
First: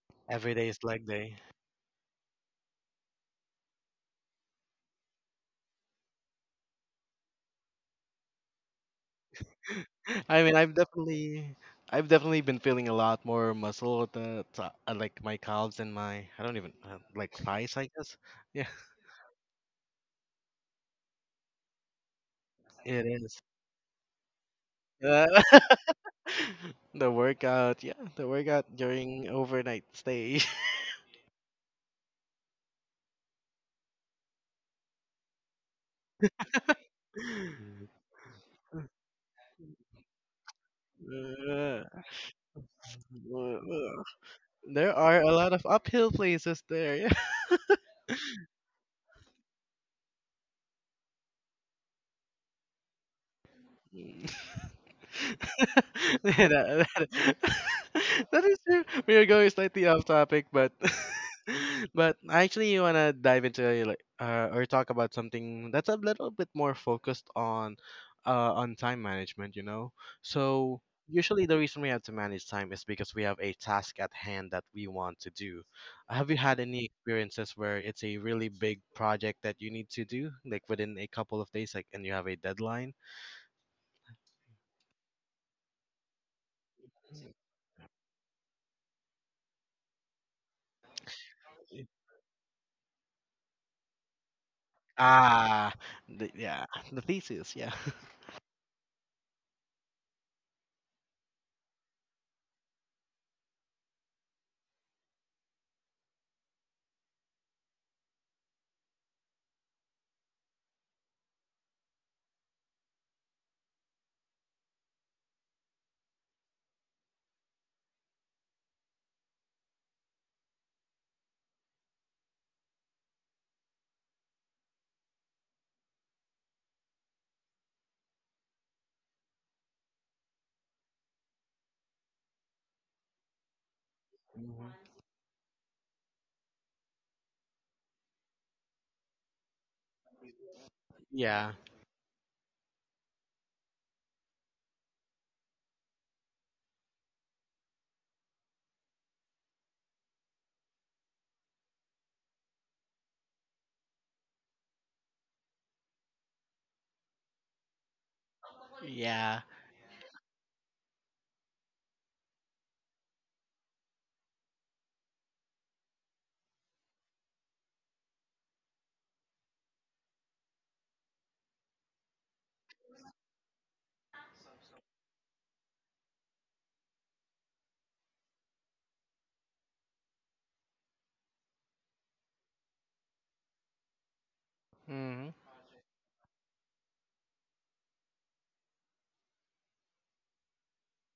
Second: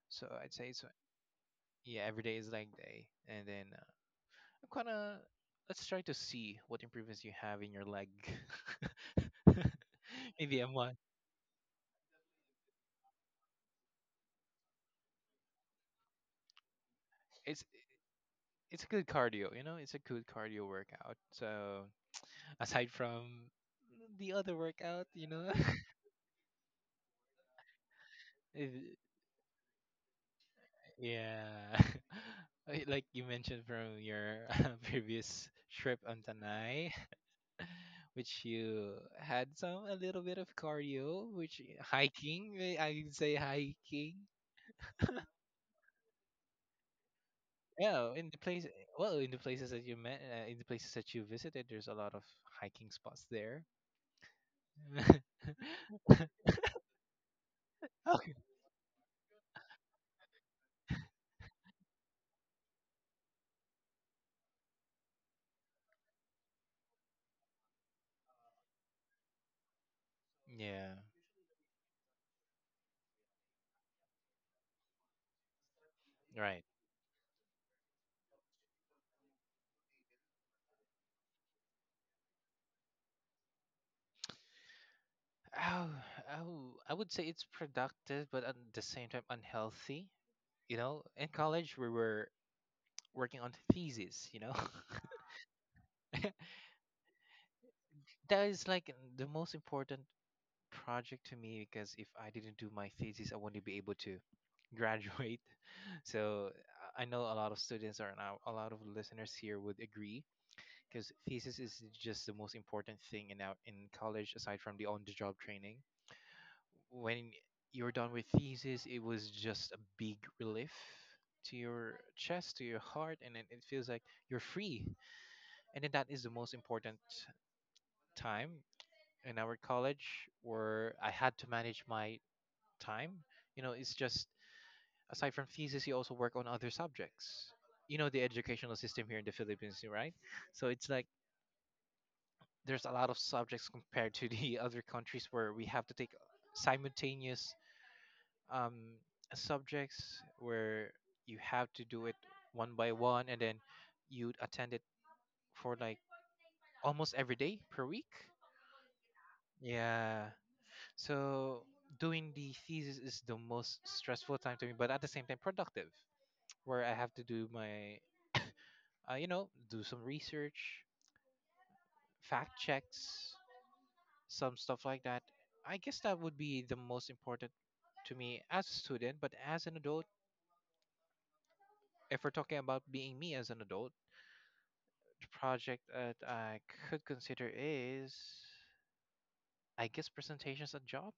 Speaker 2: So I'd
Speaker 1: every day
Speaker 2: say it's,
Speaker 1: is leg day.
Speaker 2: yeah, every day is leg day, and then I'm kinda. Let's try to see what improvements you have in your leg.
Speaker 1: I mean,
Speaker 2: Maybe a one.
Speaker 1: I've definitely been feeling a lot more muscle at the like my calves and my I don't even like
Speaker 2: It's
Speaker 1: thighs, I guess. Yeah,
Speaker 2: it's a good cardio, you know. It's a good cardio workout. So aside
Speaker 1: it
Speaker 2: from
Speaker 1: is.
Speaker 2: the other workout, you
Speaker 1: Uh,
Speaker 2: know,
Speaker 1: the workout
Speaker 2: it-
Speaker 1: during overnight stay.
Speaker 2: yeah. Like you mentioned from your previous trip on Tanai, which you had some a little bit of cardio, which
Speaker 1: Uh,
Speaker 2: hiking. I would say
Speaker 1: uh, uh,
Speaker 2: hiking.
Speaker 1: there are a lot of uphill places there.
Speaker 2: Yeah, well, in the places that you met, in the places that you visited, there's a lot of hiking spots there.
Speaker 1: Yeah.
Speaker 2: okay.
Speaker 1: Yeah, that that is true. We are going slightly off topic, but but I actually wanna dive into like or talk about something that's a little bit more focused on time management. You know, so
Speaker 2: Yeah.
Speaker 1: usually the reason we have to manage time is because we have a task at hand that we want to do. Have you had
Speaker 2: Right.
Speaker 1: any experiences where it's a really big project that you need to do, like within a couple of days, like, and you have a deadline?
Speaker 2: Oh, oh, I would say it's productive, but at the same time unhealthy. You know, in college we were working on thesis. You know,
Speaker 1: Ah, the, yeah, the thesis, yeah.
Speaker 2: that is like the most important project to me because if I didn't do my thesis, I wouldn't be able to graduate. So I know a lot of students are now a lot of listeners here would agree because thesis is just the most important thing in out in college aside from the on-the-job training. When you're done with thesis, it was just a big relief to your chest, to your heart, and then it feels like you're free. And then that is the most important time in our college where I had to manage my time. You know, it's just
Speaker 1: Mhm.
Speaker 2: aside from thesis, you also work on other subjects. You know the educational system here in the Philippines, right? So it's like
Speaker 1: Yeah,
Speaker 2: there's a lot of subjects compared to the other countries where we have to take simultaneous um, subjects where you have to do it one by one and then you'd attend it for like almost every day per week.
Speaker 1: yeah.
Speaker 2: Yeah. So doing the thesis is the most stressful time to me, but at the same time productive, where I have to do my, you know, do some research, fact checks, some stuff like that. I guess that would be the most important to me as a student, but as an adult, if we're talking about being me as an adult, the
Speaker 1: Mm-hmm.
Speaker 2: project that I could consider is, I guess, presentations at job.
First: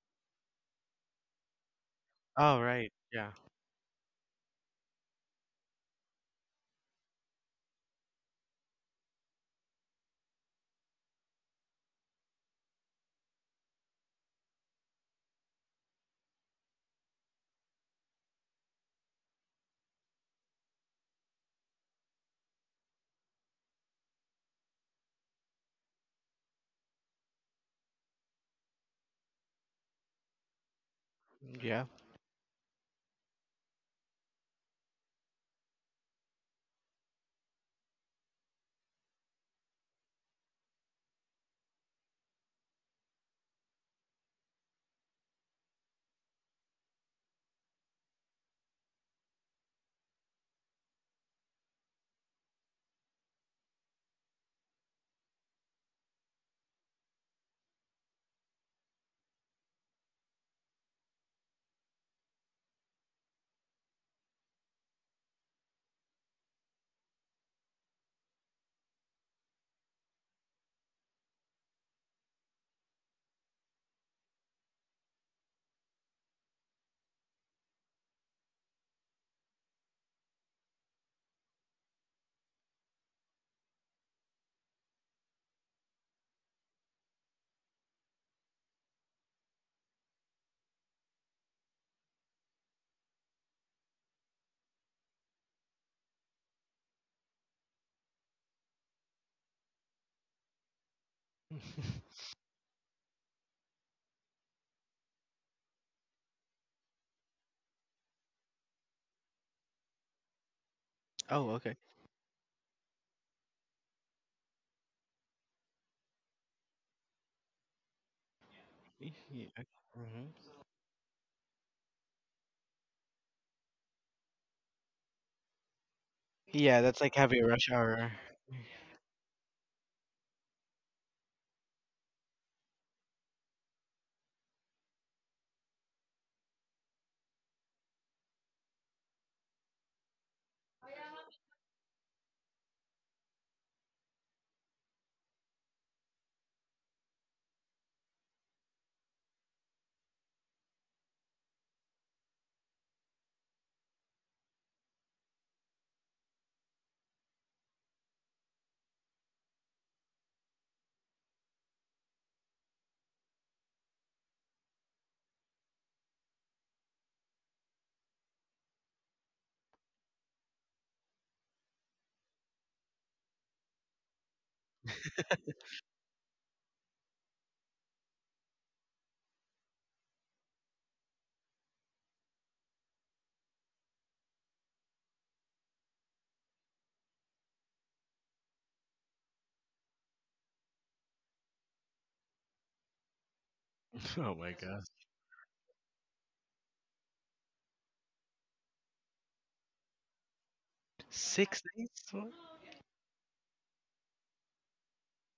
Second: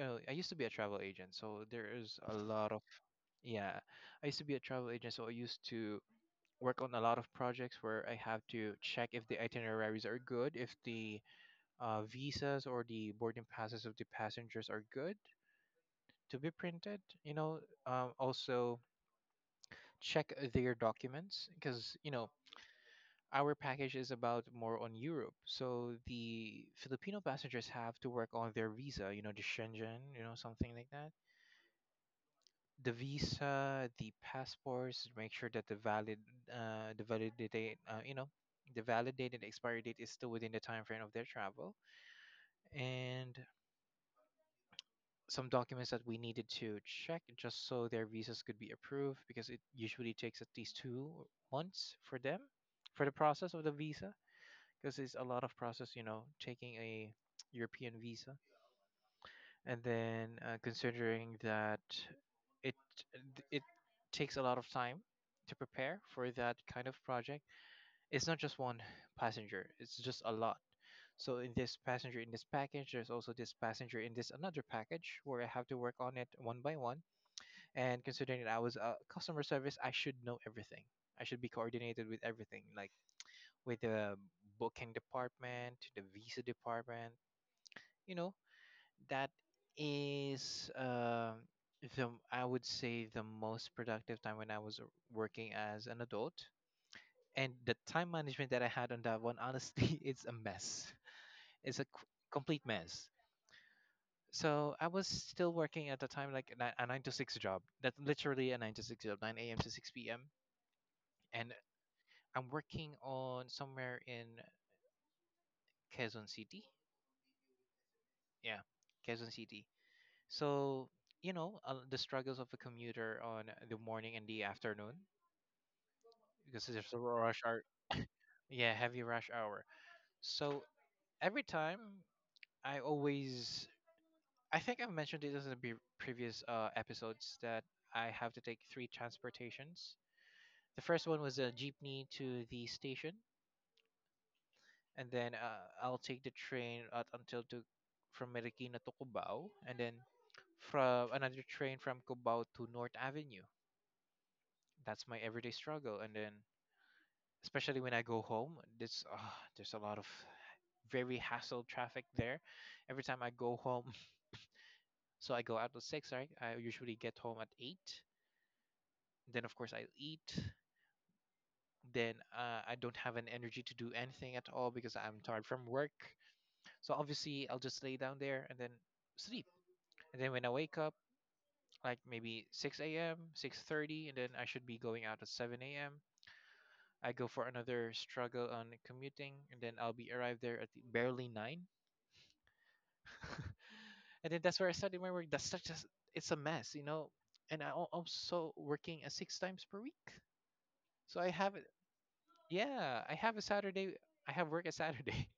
Speaker 2: I used to be a travel agent, so there is a
Speaker 1: Oh,
Speaker 2: lot of,
Speaker 1: right, yeah,
Speaker 2: yeah. I used to be a travel agent, so I used to work on a lot of projects where I have to check if the itineraries are good, if the visas or the boarding passes of the passengers are good to be printed. You know, also check their documents because you know our package is about more on Europe. So the Filipino passengers have to work on their visa, you know, the Shenzhen, you know, something like that.
Speaker 1: yeah.
Speaker 2: The visa, the passports, make sure that the valid, the validity, you know, the validated expiry date is still within the time frame of their travel, and some documents that we needed to check just so their visas could be approved because it usually takes at least 2 months for them for the process of the visa because it's a lot of process, you know, taking a European visa, and then considering that it it takes a lot of time to prepare for that kind of project. It's not just one passenger; it's just a lot. So in this passenger in this package, there's also this passenger in this another package where I have to work on it one by one. And considering that I was a customer service, I should know everything. I should be coordinated with everything, like with the booking department, the visa department, you know that is the, I would say, the most productive time when I was working as an adult. And the time management that I had on that one, honestly, it's a mess. It's a complete mess. So I was still working at the time like a 9 to 6 job. That's literally a 9 to 6 job, 9 a.m to 6 p.m.
Speaker 1: Oh,
Speaker 2: And
Speaker 1: okay.
Speaker 2: I'm working on somewhere in Quezon City. Yeah, Quezon City.
Speaker 1: Yeah, mm-hmm.
Speaker 2: So, you know, the struggles of a commuter on the morning and the afternoon because
Speaker 1: Yeah,
Speaker 2: there's a
Speaker 1: that's like heavy
Speaker 2: rush hour.
Speaker 1: rush hour.
Speaker 2: Yeah, heavy rush hour. So every time I always, I think I've mentioned it in the previous episodes that I have to take three transportations. The first one was a jeepney to the station, and then I'll take the train out until to from Marikina to Cubao, and then from another train from Cubao to North Avenue. That's my everyday struggle. And then, especially when I go home, there's a lot of very hassle traffic there. Every time I go home, so I go out at six, right? I usually get home at eight. Then of course I eat. Then I don't have an energy to do anything at all because I'm tired from work. So obviously I'll just lay down there and then sleep. And then when I wake up, like maybe 6 a.m., 6:30, and then I should be going out at 7 a.m. I go for another struggle on commuting, and then I'll be arrived there at barely nine, and
Speaker 1: Oh
Speaker 2: then
Speaker 1: my
Speaker 2: that's where I
Speaker 1: god,
Speaker 2: started my work. That's such a it's a mess, you know. And also working six times per week, so I have
Speaker 1: six
Speaker 2: it.
Speaker 1: days?
Speaker 2: Yeah, I have a Saturday. I have work a Saturday.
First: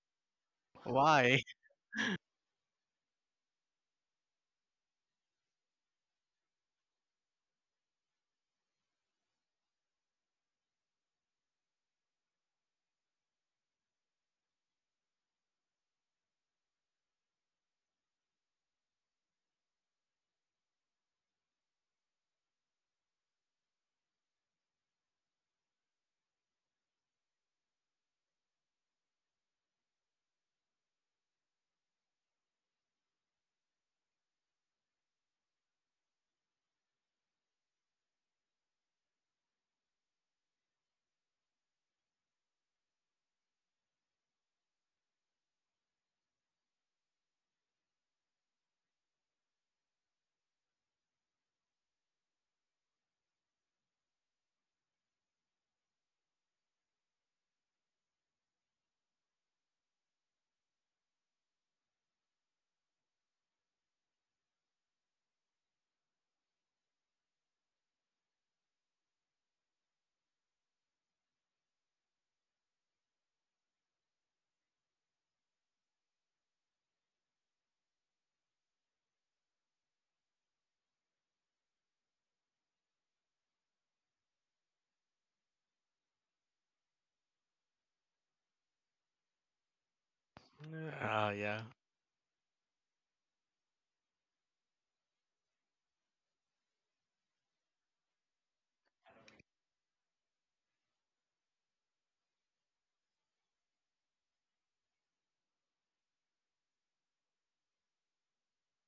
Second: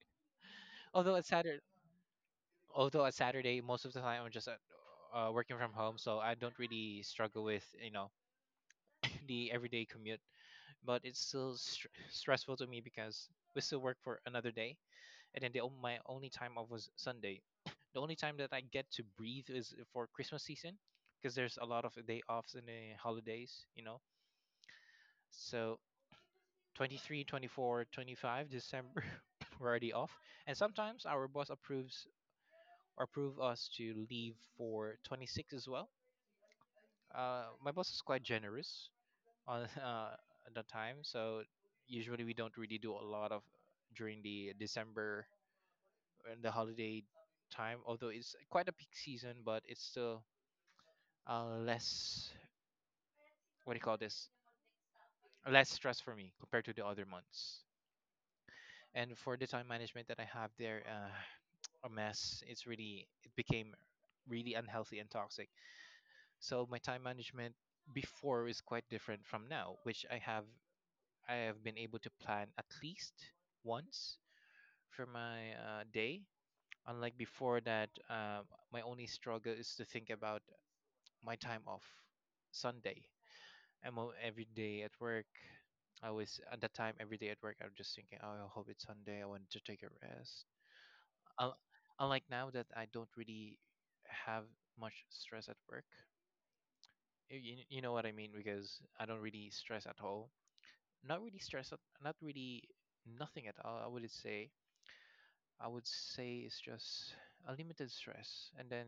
Speaker 2: although a
Speaker 1: Why?
Speaker 2: Saturday, Although a Saturday, most of the time I'm just at, working from home, so I don't really struggle with, you know, the everyday commute. But it's still stressful to me because we still work for another day, and then my only time off was Sunday. The only time that I get to breathe is for Christmas season because there's a lot of day offs and the holidays, you know. So 23, 24, 25 December we're already off, and sometimes our boss approves or approve us to leave for 26 as well. My boss is quite generous on, at that time, so usually we don't really do a lot of during the December in the holiday time. Although it's quite a peak season, but it's still less, what do you call this? Less stress for me compared to the other months. And for the time management that I have there, a mess. It's really it became really unhealthy and toxic. So my time management before is quite different from now, which I have been able to plan at least once for my day. Unlike before, that my only struggle is to think about my time off Sunday. I'm all, every day at work. I was at that time every day at work. I was just thinking, oh, I hope it's Sunday. I want to take a rest.
Speaker 1: Oh
Speaker 2: Un-
Speaker 1: yeah,
Speaker 2: Unlike now that I don't really have much stress at work. You know what I mean because I don't really stress at all. Not really stress. Not really nothing at all, I would say. I would say it's just a limited stress. And then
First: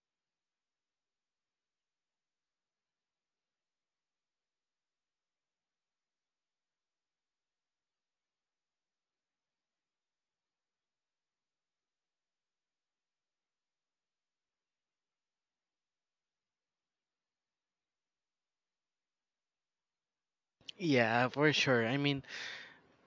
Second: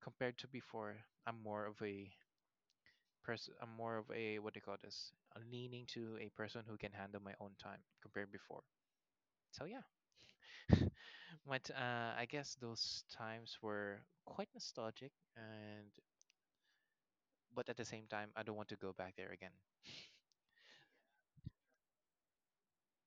Speaker 2: compared to before, I'm more of a I'm more of a, what do you call this? A leaning to a person who can handle my own time compared before. So yeah, but I guess those times were quite nostalgic, and but at the same time, I don't want to go back there again.
Speaker 1: yeah, for sure. I mean,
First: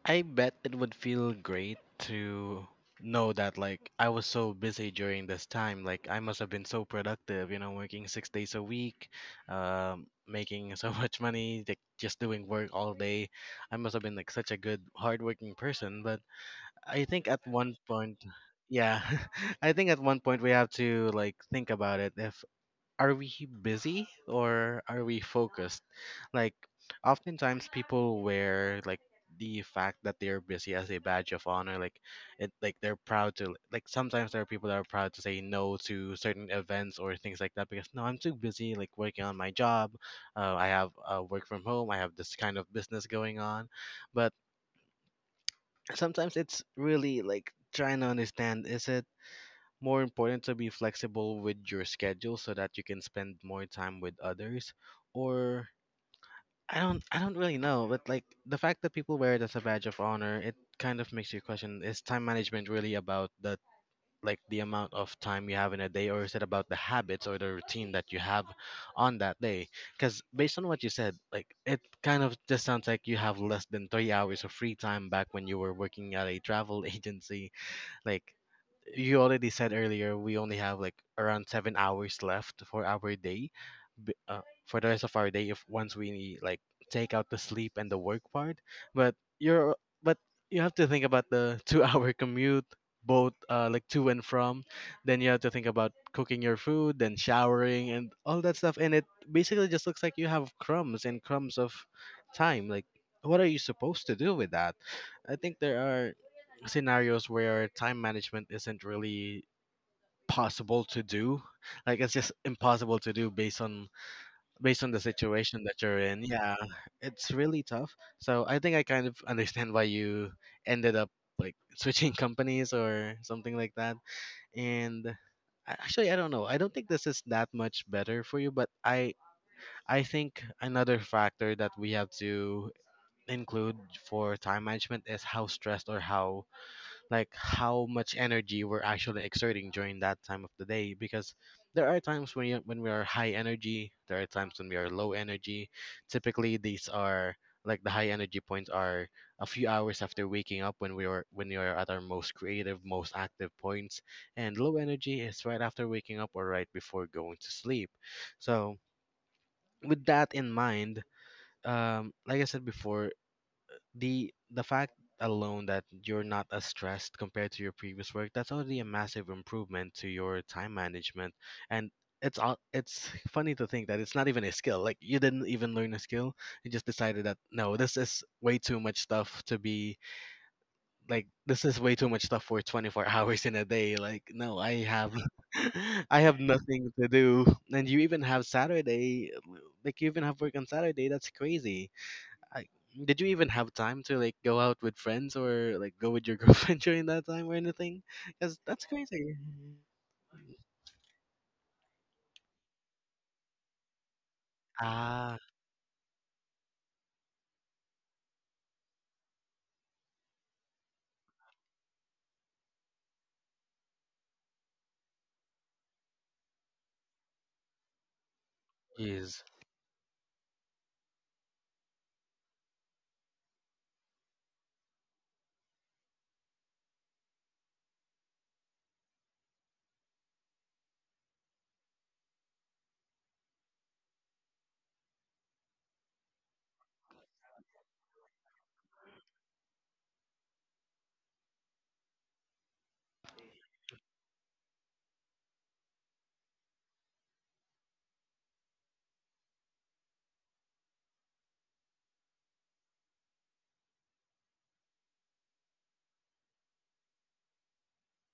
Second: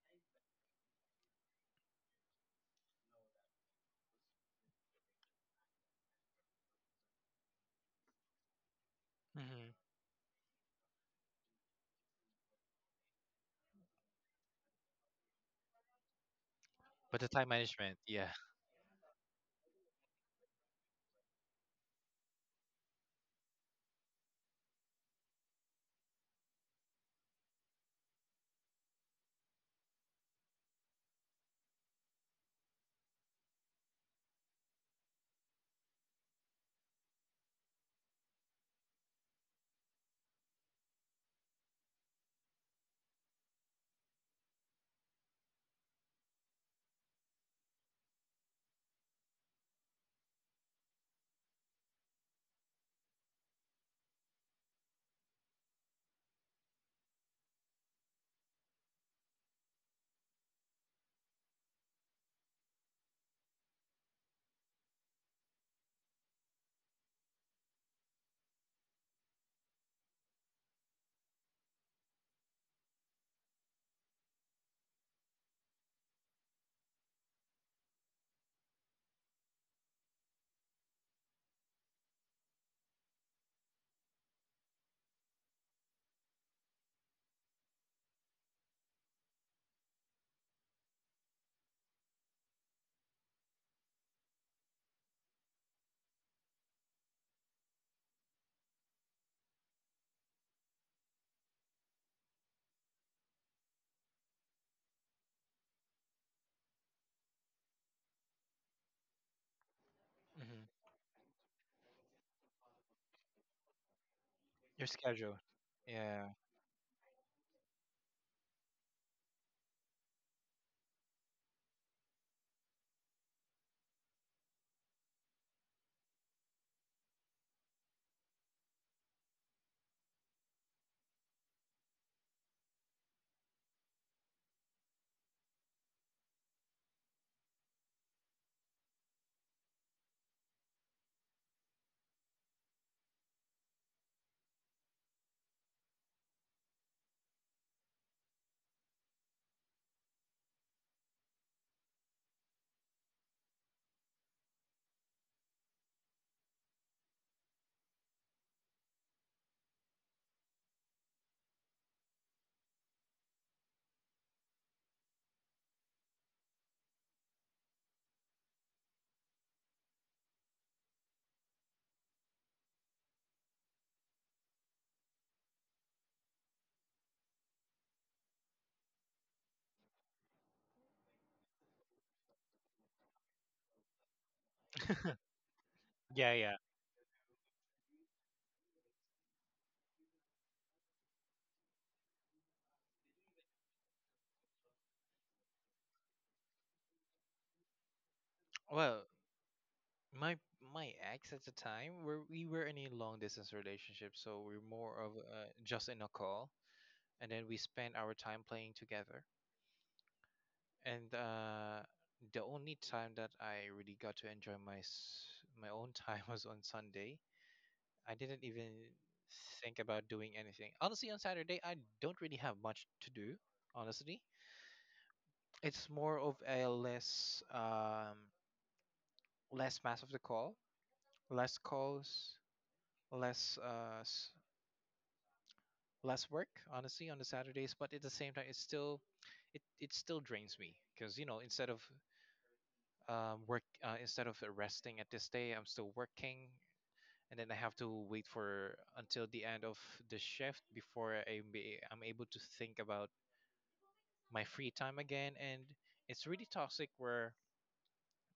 Speaker 1: I bet it would feel great to know that, like, I was so busy during this time. Like, I must have been so productive, you know, working 6 days a week,
Speaker 2: Hmm.
Speaker 1: making so much money, like just doing work all day. I must have been like such a good, hardworking person. But I
Speaker 2: But the
Speaker 1: think at
Speaker 2: time
Speaker 1: one
Speaker 2: management,
Speaker 1: point,
Speaker 2: yeah.
Speaker 1: yeah. I think at one point we have to like think about it. If Are we busy or are we focused? Like, oftentimes people wear like the fact that they're busy as a badge of honor. Like, it like they're proud to, like, sometimes there are people that are proud to say no to certain events or things like that because, no, I'm too busy like working on my job. I have work from home. I have this kind of business going on, but sometimes it's really like trying to understand, is it more important to be flexible with your schedule so that you can spend more time with others? Or I don't really know, but like the fact that people wear it as a badge of honor, it kind of makes you question, is time management really about the amount of time you have in a day, or is it about the habits or the routine that you have on that day? Because based on what you said, like, it kind of just sounds like you have less than 3 hours of free time back when you were working at a travel agency. Like, you already said earlier we only have like around 7 hours left for our day b- uh, for the rest of our day if once we like take out the sleep and the work part, but you're but you have to think about the 2 hour commute, both like to and from. Then you have to think about cooking your food, then showering and all that stuff, and it basically just looks like you have crumbs and crumbs of time. Like, what are you supposed to do with that? I think there are scenarios where time management isn't really possible
Speaker 2: Hmm.
Speaker 1: to do. Like, it's just impossible to do based on
Speaker 2: Your
Speaker 1: the
Speaker 2: schedule,
Speaker 1: situation that you're in.
Speaker 2: yeah.
Speaker 1: Yeah, it's really tough. So I think I kind of understand why you ended up like switching companies or something like that. And actually, I don't know. I don't think this is that much better for you, but I think another factor that we have to include for time management is how stressed or how, like, how much energy we're actually exerting during that time of the day, because there are times when we are high energy, there are times when we are low energy. Typically these are, like, the high energy points are a few hours after waking up, when we are, when we are at our most creative, most active points, and low energy is right after waking up or right before going to sleep. So with that in mind, like I said before, the fact alone that you're not as stressed compared to your previous work, that's already a massive improvement to your time management. And it's all, it's funny to think that it's not even a skill. Like, you didn't even learn a skill. You just decided that, no, this is way too much stuff to be, like, this is way too much stuff for 24 hours in a day. Like, no, I have I
Speaker 2: Yeah,
Speaker 1: have
Speaker 2: yeah.
Speaker 1: nothing to do. And you even have Saturday. Like, you even have work on Saturday. That's crazy. I, did you even have time to like go out with friends or like go with your girlfriend during that time or anything? Because that's
Speaker 2: Well,
Speaker 1: crazy.
Speaker 2: my my ex at the time, were we were in a long distance relationship, so we're more of
Speaker 1: Ah,
Speaker 2: just in a call, and then we spend our time playing together. And the only time that I really got to enjoy my my own time was on Sunday. I didn't even
Speaker 1: jeez.
Speaker 2: think about doing anything. Honestly, on Saturday, I don't really have much to do. Honestly, it's more of a less, less mass of the call, less calls, less less work. Honestly, on the Saturdays, but at the same time, it's still it still drains me because, you know, instead of work instead of resting at this day, I'm still working, and then I have to wait for until the end of the shift before I'm able to think about my free time again. And it's really toxic where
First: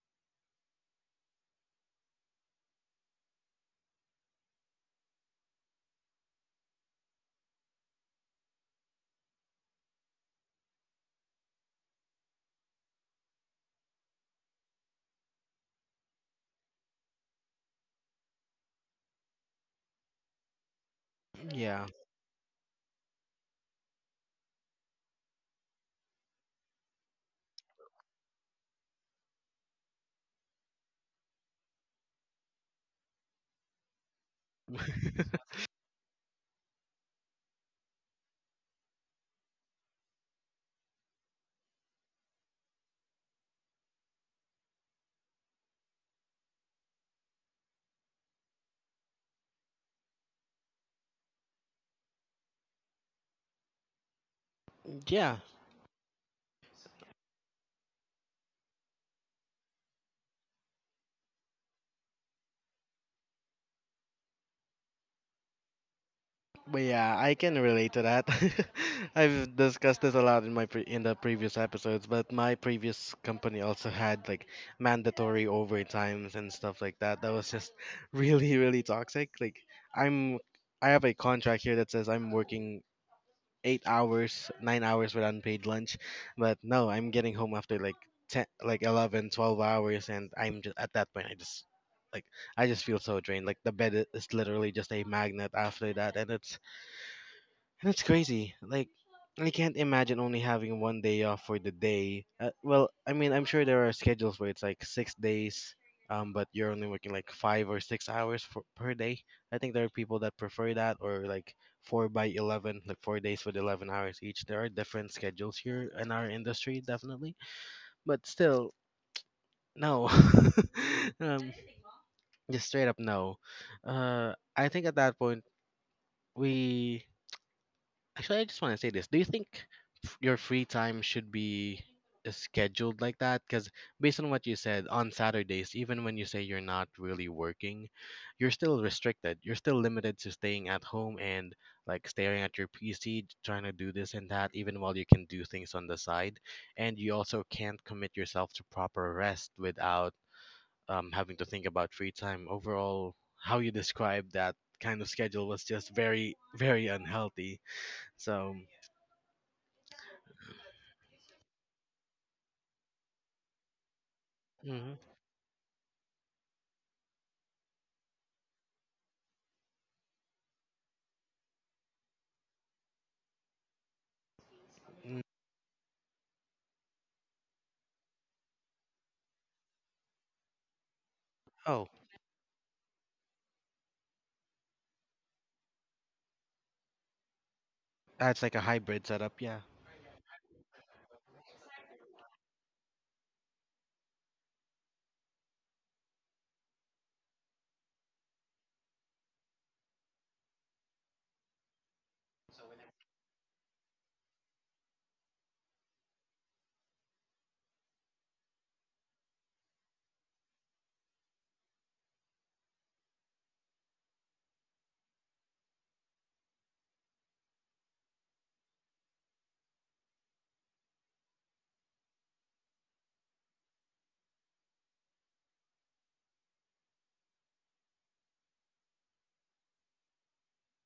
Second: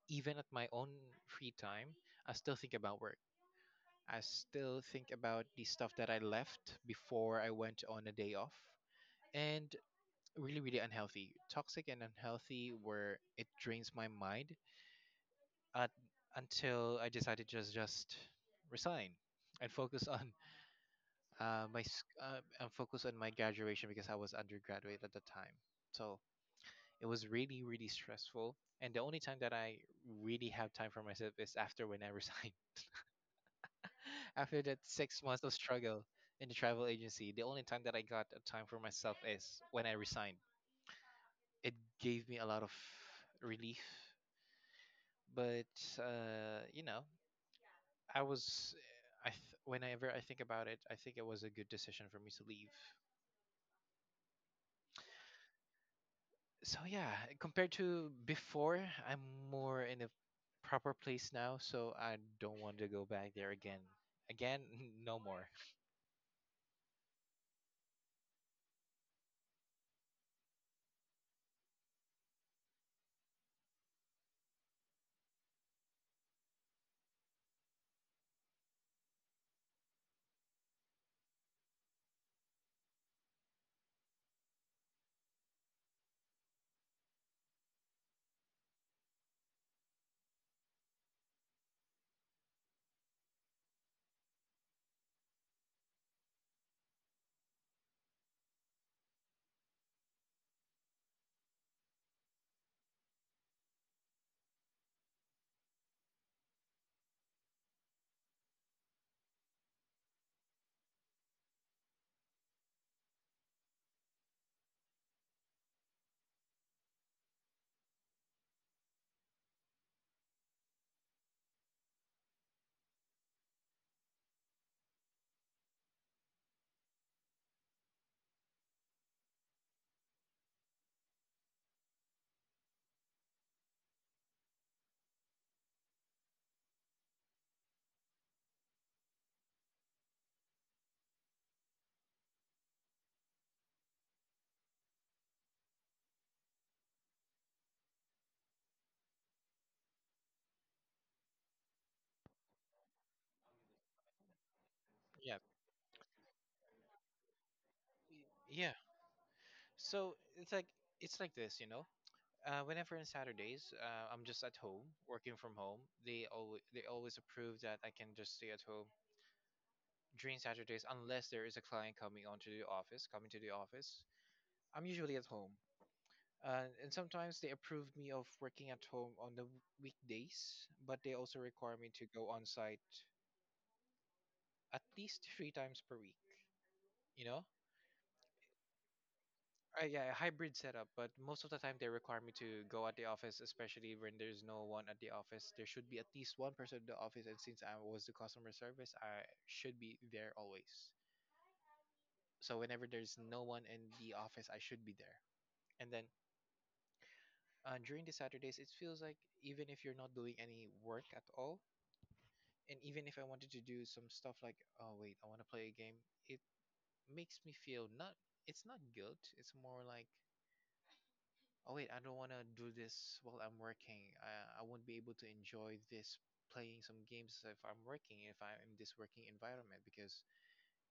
Speaker 2: even at my own free time I still think about work, I still think about the stuff that I left before I went on a day off, and really really unhealthy, toxic and unhealthy, where it drains my mind, uh, until I decided to just resign and focus on
Speaker 1: Yeah.
Speaker 2: and focus on my graduation because I was undergraduate at the time. So it was really stressful. And the only time that I really have time for myself is after when I resign. After that 6 months of struggle in the travel agency, the only time that I got a time for myself is when I resigned. It gave me a lot of relief, but uh, you know, I was, I th- whenever I think about it, I think it was a good decision for me to leave.
Speaker 1: Yeah,
Speaker 2: So yeah, compared to before, I'm more in a proper place now, so I don't want to go back there again. Again, no more.
Speaker 1: but yeah, I can relate to that. I've discussed this a lot in my pre in the previous episodes, but my previous company also had like mandatory overtimes and stuff like that. That was just really, really toxic. Like, I'm, I have a contract here that says I'm working 8 hours, 9 hours with unpaid lunch. But no, I'm getting home after like 10, like 11, 12 hours, and I'm just at that point, I just like I just feel so drained. Like the bed is literally just a magnet after that, and it's, that's crazy. Like, I can't imagine only having one day off for the day. Well, I mean, I'm sure there are schedules where it's like 6 days, but you're only working like 5 or 6 hours for, per day. I think there are people that prefer that, or like four by 11, like 4 days with 11 hours each. There are different schedules here in our industry, definitely. But still, no. um, just straight up no. I think at that point, we. Actually, I just want to say this. Do you think your free time should be scheduled like that? Because based on what you said, on Saturdays, even when you say you're not really working, you're still restricted. You're still limited to staying at home and, like, staring at your PC, trying to do this and that, even while you can do things on the side. And you also can't commit yourself to proper rest without having to think about free time. Overall, how you described that kind of
Speaker 2: Yeah,
Speaker 1: schedule was just very, very unhealthy. So.
Speaker 2: yeah. So it's like this, you know. Whenever on Saturdays, I'm just at home
Speaker 1: Mhm.
Speaker 2: working from home. They always approve that I can just stay at home during Saturdays unless there is a client coming to the office. I'm usually
Speaker 1: Mm.
Speaker 2: at home. And sometimes they approved me of working at home on the weekdays, but they also require me
Speaker 1: Oh,
Speaker 2: to go on site at least three times per week. You know,
Speaker 1: that's like a hybrid setup. Yeah.
Speaker 2: yeah, a hybrid setup. But most of the time, they require me to go at the office, especially when there's no one at the office. There should be at least one person at the office, and since I was the customer service, I should be there always. So whenever there's no one in the office, I should be there. And then during the Saturdays, it feels like even if you're not doing any work at all, and even if I wanted to do some stuff like, oh wait, I want to play a game, it makes me feel not, it's not guilt. It's more like, oh wait, I don't want to do this while I'm working. I won't be able to enjoy this playing some games if I'm working, if I'm in this working environment. Because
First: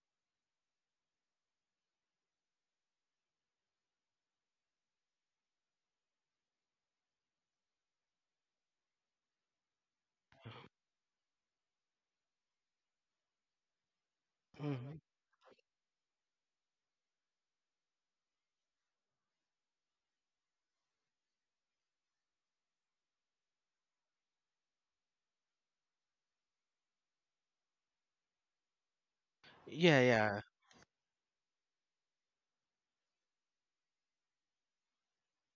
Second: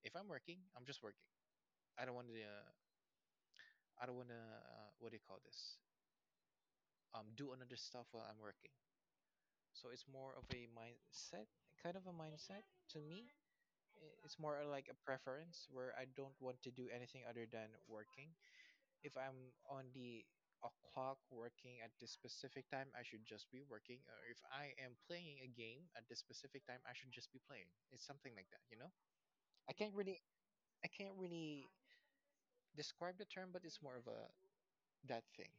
Speaker 2: if I'm working, I'm just working. I don't want to, I don't want to, what do you call this? Do another stuff while I'm working. So it's more of a mindset, kind of a mindset to me it's more like a
Speaker 1: Hmm.
Speaker 2: preference where I don't want to do anything other than working. If I'm on the o'clock working at this specific time, I should just be working. Or if I am playing a game at this specific time, I should just be playing. It's something like that, you know? I can't
Speaker 1: Yeah,
Speaker 2: really
Speaker 1: yeah.
Speaker 2: I can't really describe the term, but it's more of a that thing.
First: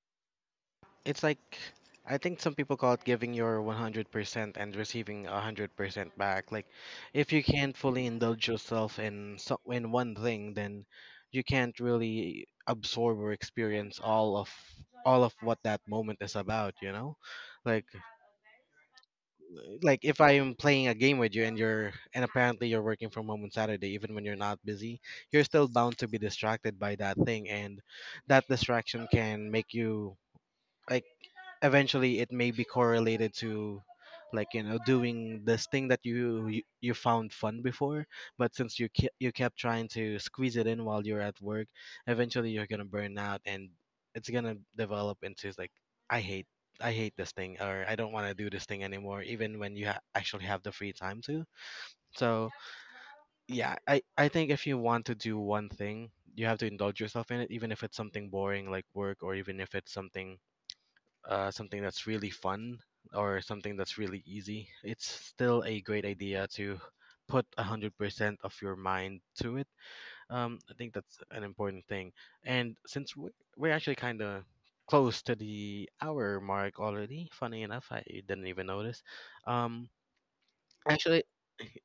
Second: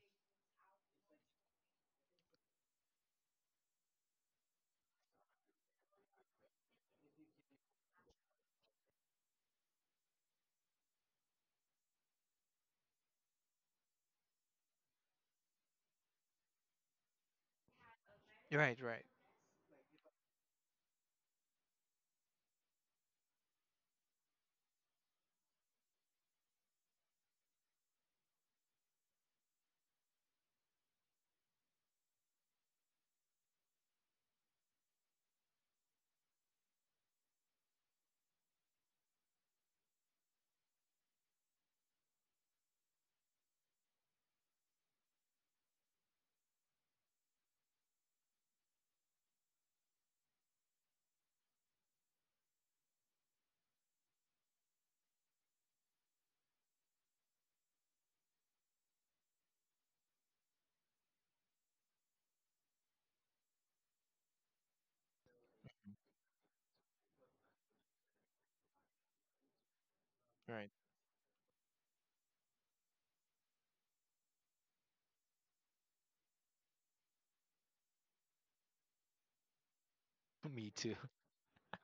Speaker 1: It's like, I think some people call it giving your 100% and receiving 100% back. Like, if you can't fully indulge yourself in so in one thing, then you can't really absorb or experience all of what that moment is about, you know? Like
Speaker 2: Right, right,
Speaker 1: like if I'm playing a game with you and you're, and apparently you're working from home on Saturday, even when you're not busy, you're still bound to be distracted by that thing, and that distraction can make you, like, eventually it may be correlated to, like, you know, doing this thing that you found fun before, but since you you kept trying to squeeze it in while you're at work, eventually you're going to burn out, and it's going to develop into like, I hate, I hate this thing, or I don't want to do this thing anymore, even when you actually have the free time to. So, yeah, I think if you want to do one thing, you have to indulge yourself in it, even if it's something boring like work, or even if it's something something that's really fun or something that's really easy, it's still a great idea to put 100% of your mind to it.
Speaker 2: right.
Speaker 1: I think that's an important thing. And we're actually kind of close to the hour mark already, funny enough, I didn't even notice. Um,
Speaker 2: Me too.
Speaker 1: actually,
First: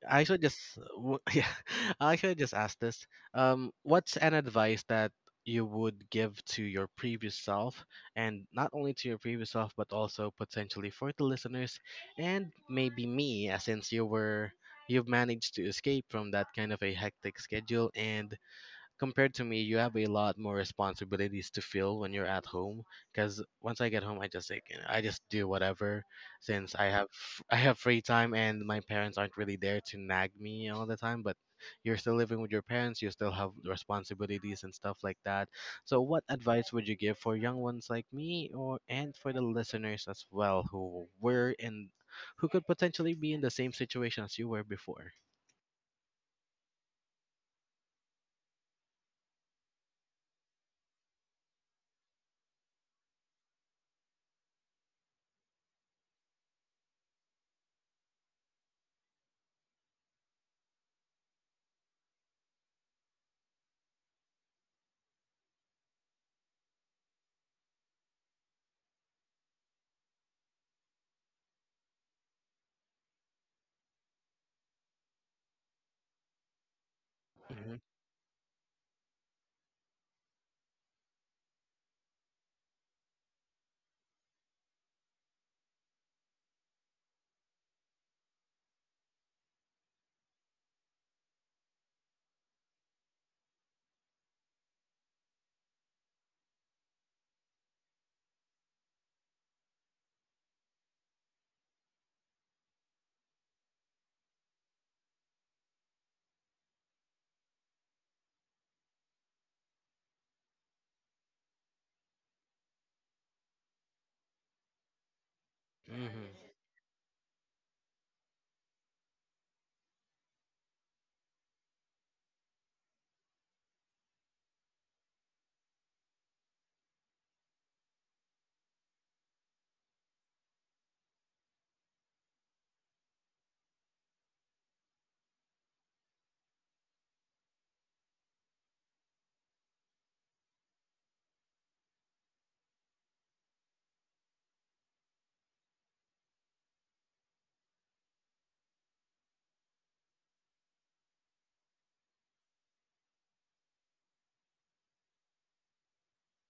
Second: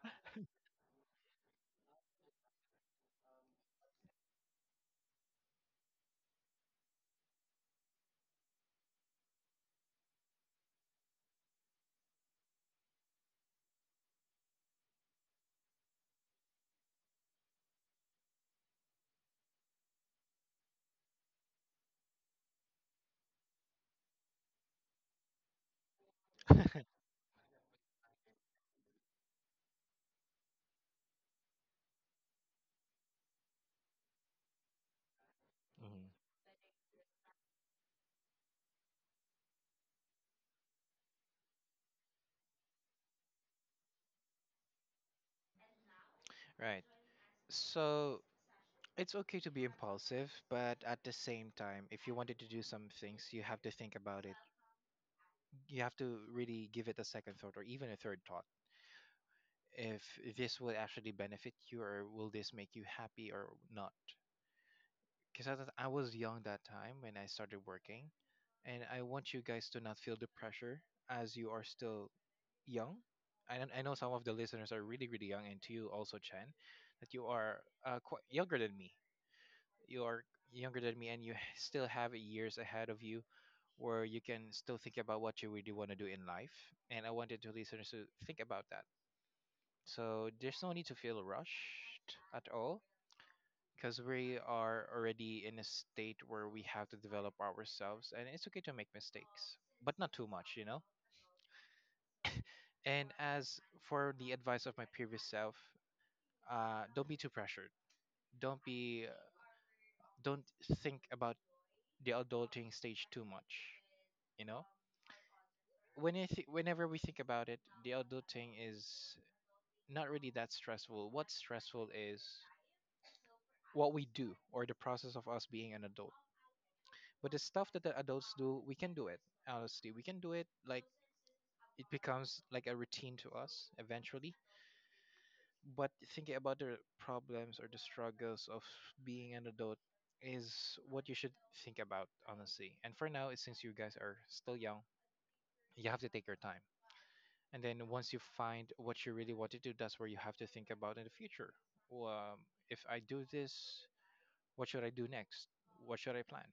Speaker 1: I should just yeah, I should just ask this. What's an advice that you would give to your previous self, and not only to your previous self, but also potentially for the listeners, and maybe me, since you've managed to escape from that kind of a hectic schedule and compared to me, you have a lot more responsibilities to feel when you're at home. Because once I get home, I just like, I just do whatever, since I have free time and my parents aren't really there to nag me all the time. But you're still living with your parents, you still have responsibilities and stuff like that. So,
Speaker 2: Mhm.
Speaker 1: what advice would you give for young ones like me, or and for the listeners as well who could potentially be in the same situation as you were before?
Speaker 2: Right. So it's okay to be impulsive, but at the same time, if you wanted to do some things, you have to think about it. You have to really give it a second thought or even a third thought. If this will actually benefit you or will this make you happy or not? Because I was young that time when I started working, and I want you guys to not feel the pressure as you are still young. I, don't- I know some of the listeners are really, really young, and to you also, Chen, that you are
Speaker 1: Hmm.
Speaker 2: quite younger than me. You are younger than me and you still have years ahead of you where you can still think about what you really want to do in life. And I wanted to listeners to think about that. So there's no need to feel rushed at all because we are already in a state where we have to develop ourselves and it's okay to make mistakes, but not too much, you know? And as for the advice of my previous self, don't be too pressured. Don't be, uh, don't think about the adulting stage too much, you know?
Speaker 1: Hmm.
Speaker 2: Whenever we think about it, the adulting is not really that stressful. What's stressful is what we do or the process of us being an adult. But the stuff that the adults do, we can do it. Honestly, we can do it. Like it becomes like a routine to us eventually. But thinking about the problems or the struggles of being an adult is what you should think about honestly. And for now, since you guys are still young, you have to take your time. And then once you find what you really want to do, that's where you have to think about in the future. Well, if I do this, what should I do next, what should I plan?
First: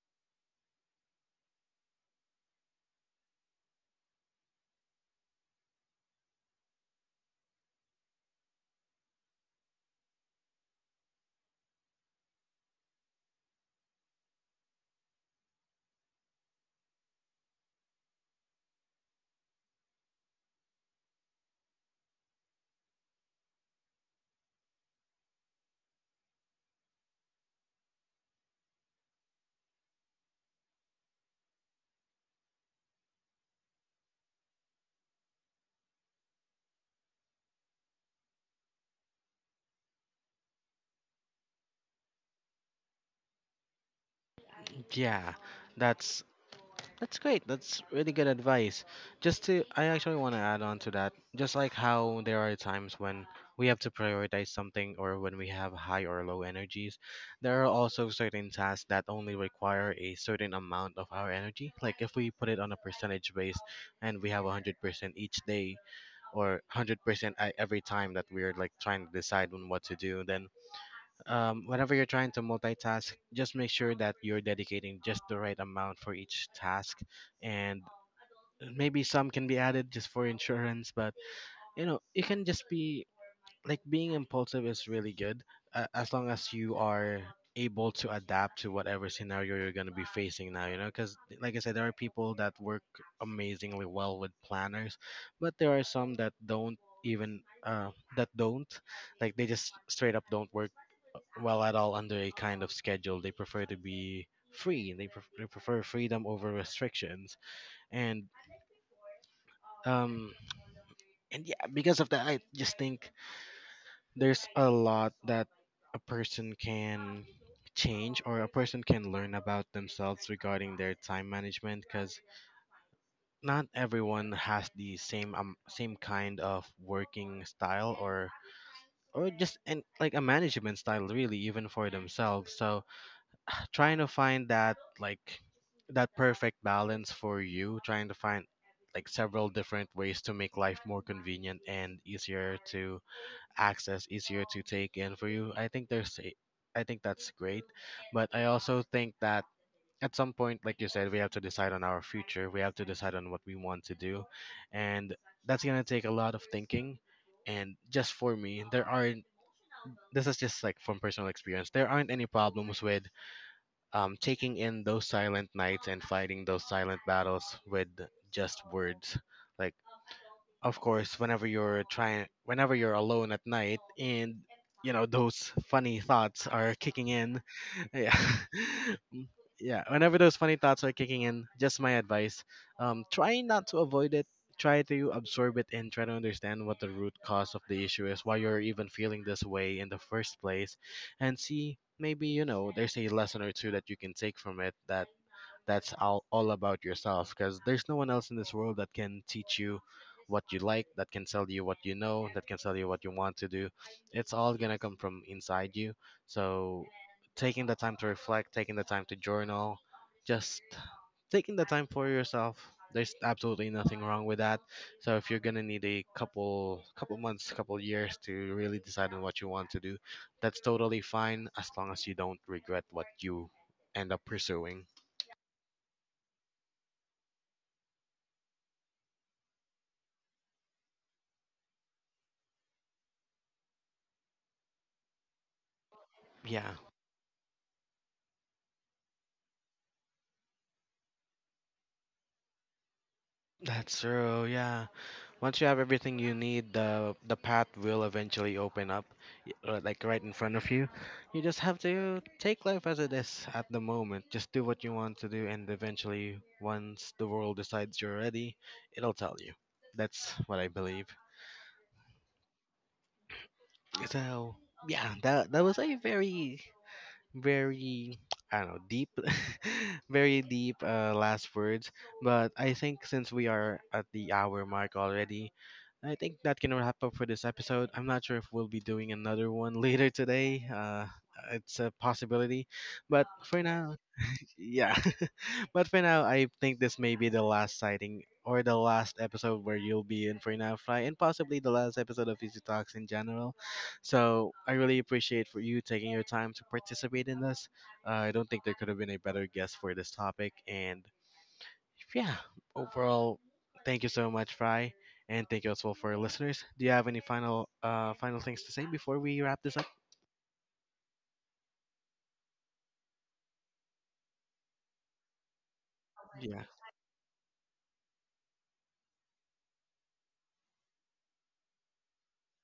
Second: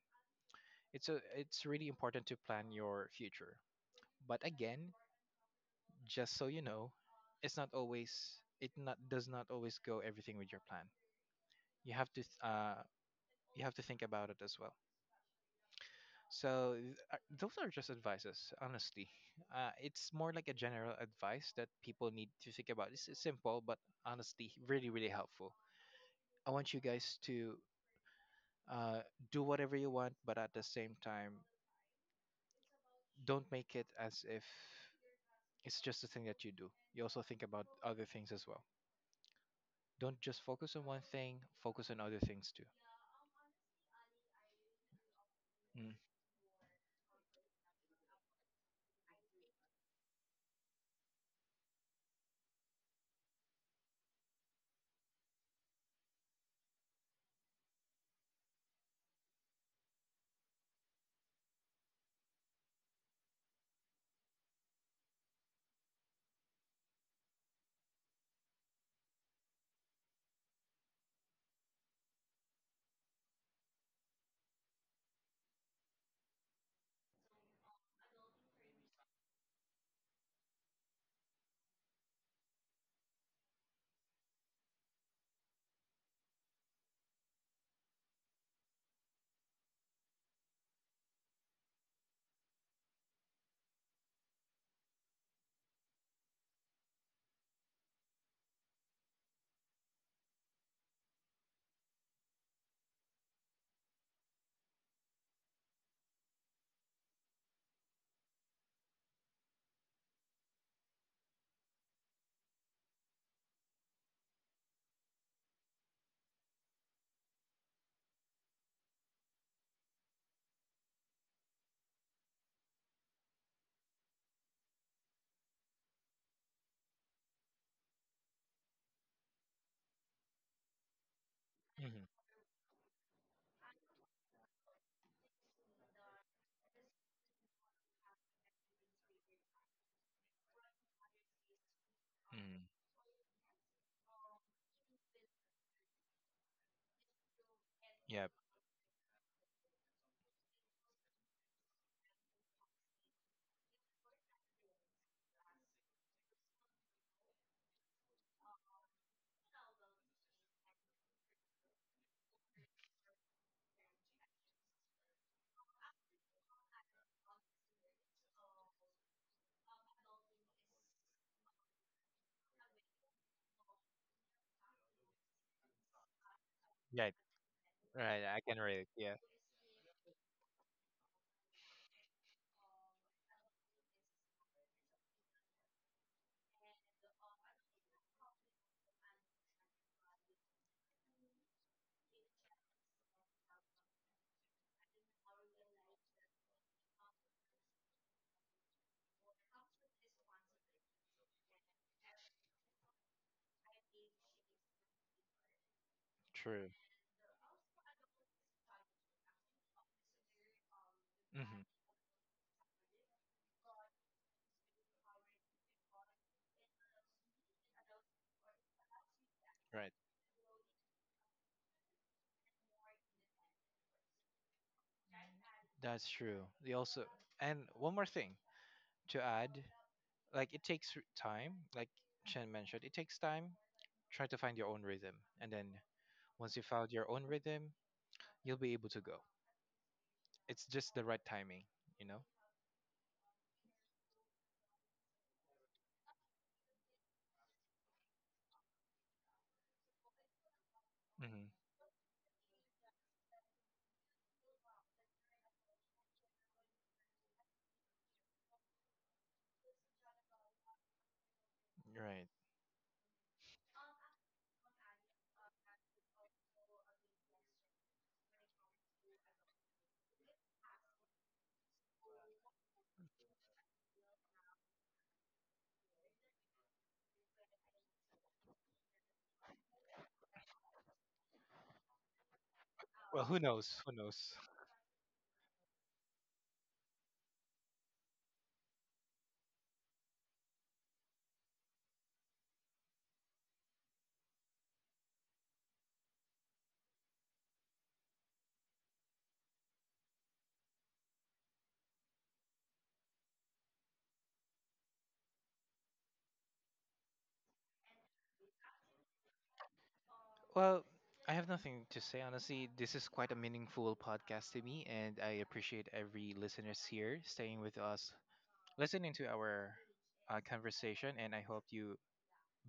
Speaker 2: It's a it's really important to plan your future, but again, just so you know, it not does not always go everything with your plan. you have to th- uh you have to think about it as well. So those are just advices, honestly. It's more like a general advice that people need to think about. It's simple, but honestly, really, really helpful. I want you guys to uh, do whatever you want, but at the same time, don't make it as if it's just a thing that you do. You also think about other things as well. Don't just focus on one thing, focus on other things too.
Speaker 1: Yeah,
Speaker 2: Mm.
Speaker 1: that's that's great. That's really good advice. I actually want to add on to that. Just like how there are times when we have to prioritize something or when we have high or low energies, there are also certain tasks that only require a certain amount of our energy. Like if we put it on a percentage base and we have 100% each day, or 100% at every time that we're like trying to decide on what to do, then whenever you're trying to multitask, just make sure that you're dedicating just the right amount for each task, and maybe some can be added just for insurance. But you know, it can just be like being impulsive is really good, as long as you are able to adapt to whatever scenario you're going to be facing now, you know, because like I said, there are people that work amazingly well with planners, but there are some that don't, even uh that don't like, they just straight up don't work well at all under a kind of schedule. They prefer to be free. They prefer freedom over restrictions. And um and yeah, because of that, I just think there's a lot that a person can change, or a person can learn about themselves regarding their time management, because not everyone has the same same kind of working style, or just and like a management style really, even for
Speaker 2: Hmm.
Speaker 1: themselves. So trying to find that, like, that perfect balance for you, trying to find like several different ways to make life more convenient and easier
Speaker 2: Hmm.
Speaker 1: to access, easier to take in for you, I think that's great.
Speaker 2: Yeah,
Speaker 1: But I also think that at some point, like you said, we have to decide on our future, we have to decide on what we want to do, and that's going to take a lot of thinking. And just for me, there aren't, this is just like from personal experience, there aren't any problems with taking in those silent nights and fighting those silent battles with just words. Like, of course, whenever you're trying, whenever you're alone at night and you know those funny thoughts are
Speaker 2: yeah,
Speaker 1: kicking in yeah
Speaker 2: right. I can relate. Yeah,
Speaker 1: Mm, yeah, whenever those funny thoughts are kicking in, just my advice, um, try not to avoid it. Try to absorb it and try to understand what the root cause of the issue is, why you're even feeling this way in the first place. And see, maybe you know, there's a lesson or two that you can take from it, that that's all about yourself, because there's no one else in this world that can teach you what you like, that can tell you what you know, that can tell you what you want to do. It's all gonna come from inside you.
Speaker 2: true.
Speaker 1: So taking the time to reflect, taking the time to journal, just taking
Speaker 2: Hmm.
Speaker 1: the time for yourself. There's absolutely nothing wrong with that. So if you're gonna need a couple months, couple years to really decide on what you want to
Speaker 2: Right.
Speaker 1: do, that's totally fine, as long as you don't regret what you end up pursuing.
Speaker 2: That's true. They also and one more thing to add, like it takes time, like Chen mentioned, it takes time. Try to find your own rhythm. And then once you
Speaker 1: Yeah.
Speaker 2: found your own rhythm, you'll be able to go. It's just the right timing, you know?
Speaker 1: That's true, yeah. Once you have everything you need, the path will eventually open up, like right in front of you. You
Speaker 2: Hmm.
Speaker 1: just have to take life as it is at the moment. Just do what you want to do, and eventually, once the world decides you're ready, it'll tell you. That's what I believe.
Speaker 2: Right.
Speaker 1: So yeah, that was a very very I don't know, deep, very deep, last words. But I think since we are at the hour mark already, I think that can wrap up for this episode. I'm not sure if we'll be doing another one later today. It's a possibility,
Speaker 2: Well,
Speaker 1: but
Speaker 2: who
Speaker 1: for
Speaker 2: knows? Who
Speaker 1: now,
Speaker 2: knows?
Speaker 1: yeah. But for now, I think this may be the last sighting or the last episode where you'll be in for now, Fly, and possibly the last episode of Easy Talks in general. So I really appreciate for you taking your time to participate in this. I don't think there could have been a better guest for this topic. And yeah, overall, thank you so much, Fry, and thank you as well for our listeners. Do you have any final final things to say before we wrap this up?
Speaker 2: Well, I have nothing to say, honestly. This is quite a meaningful podcast to me, and I appreciate every
Speaker 1: Yeah.
Speaker 2: listeners here staying with us, listening to our conversation, and I hope you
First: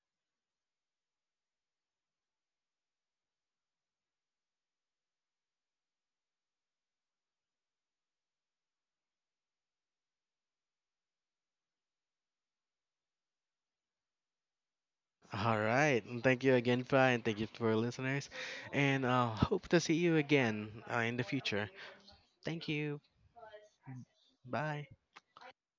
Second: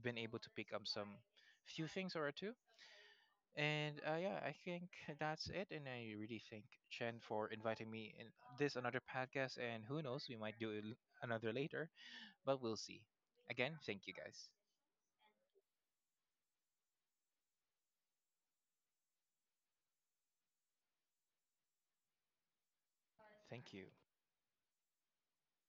Speaker 2: been able to pick up some few things or two. And yeah, I think that's it. And I really thank Chen for inviting me in this another podcast. And who knows, we might do it another later, but we'll see. Again, thank you guys.
Speaker 1: All right. and Thank you again, Pa, and thank you to our listeners. And hope to see you again, in the future. Thank you.
Speaker 2: Thank you.
Speaker 1: Bye.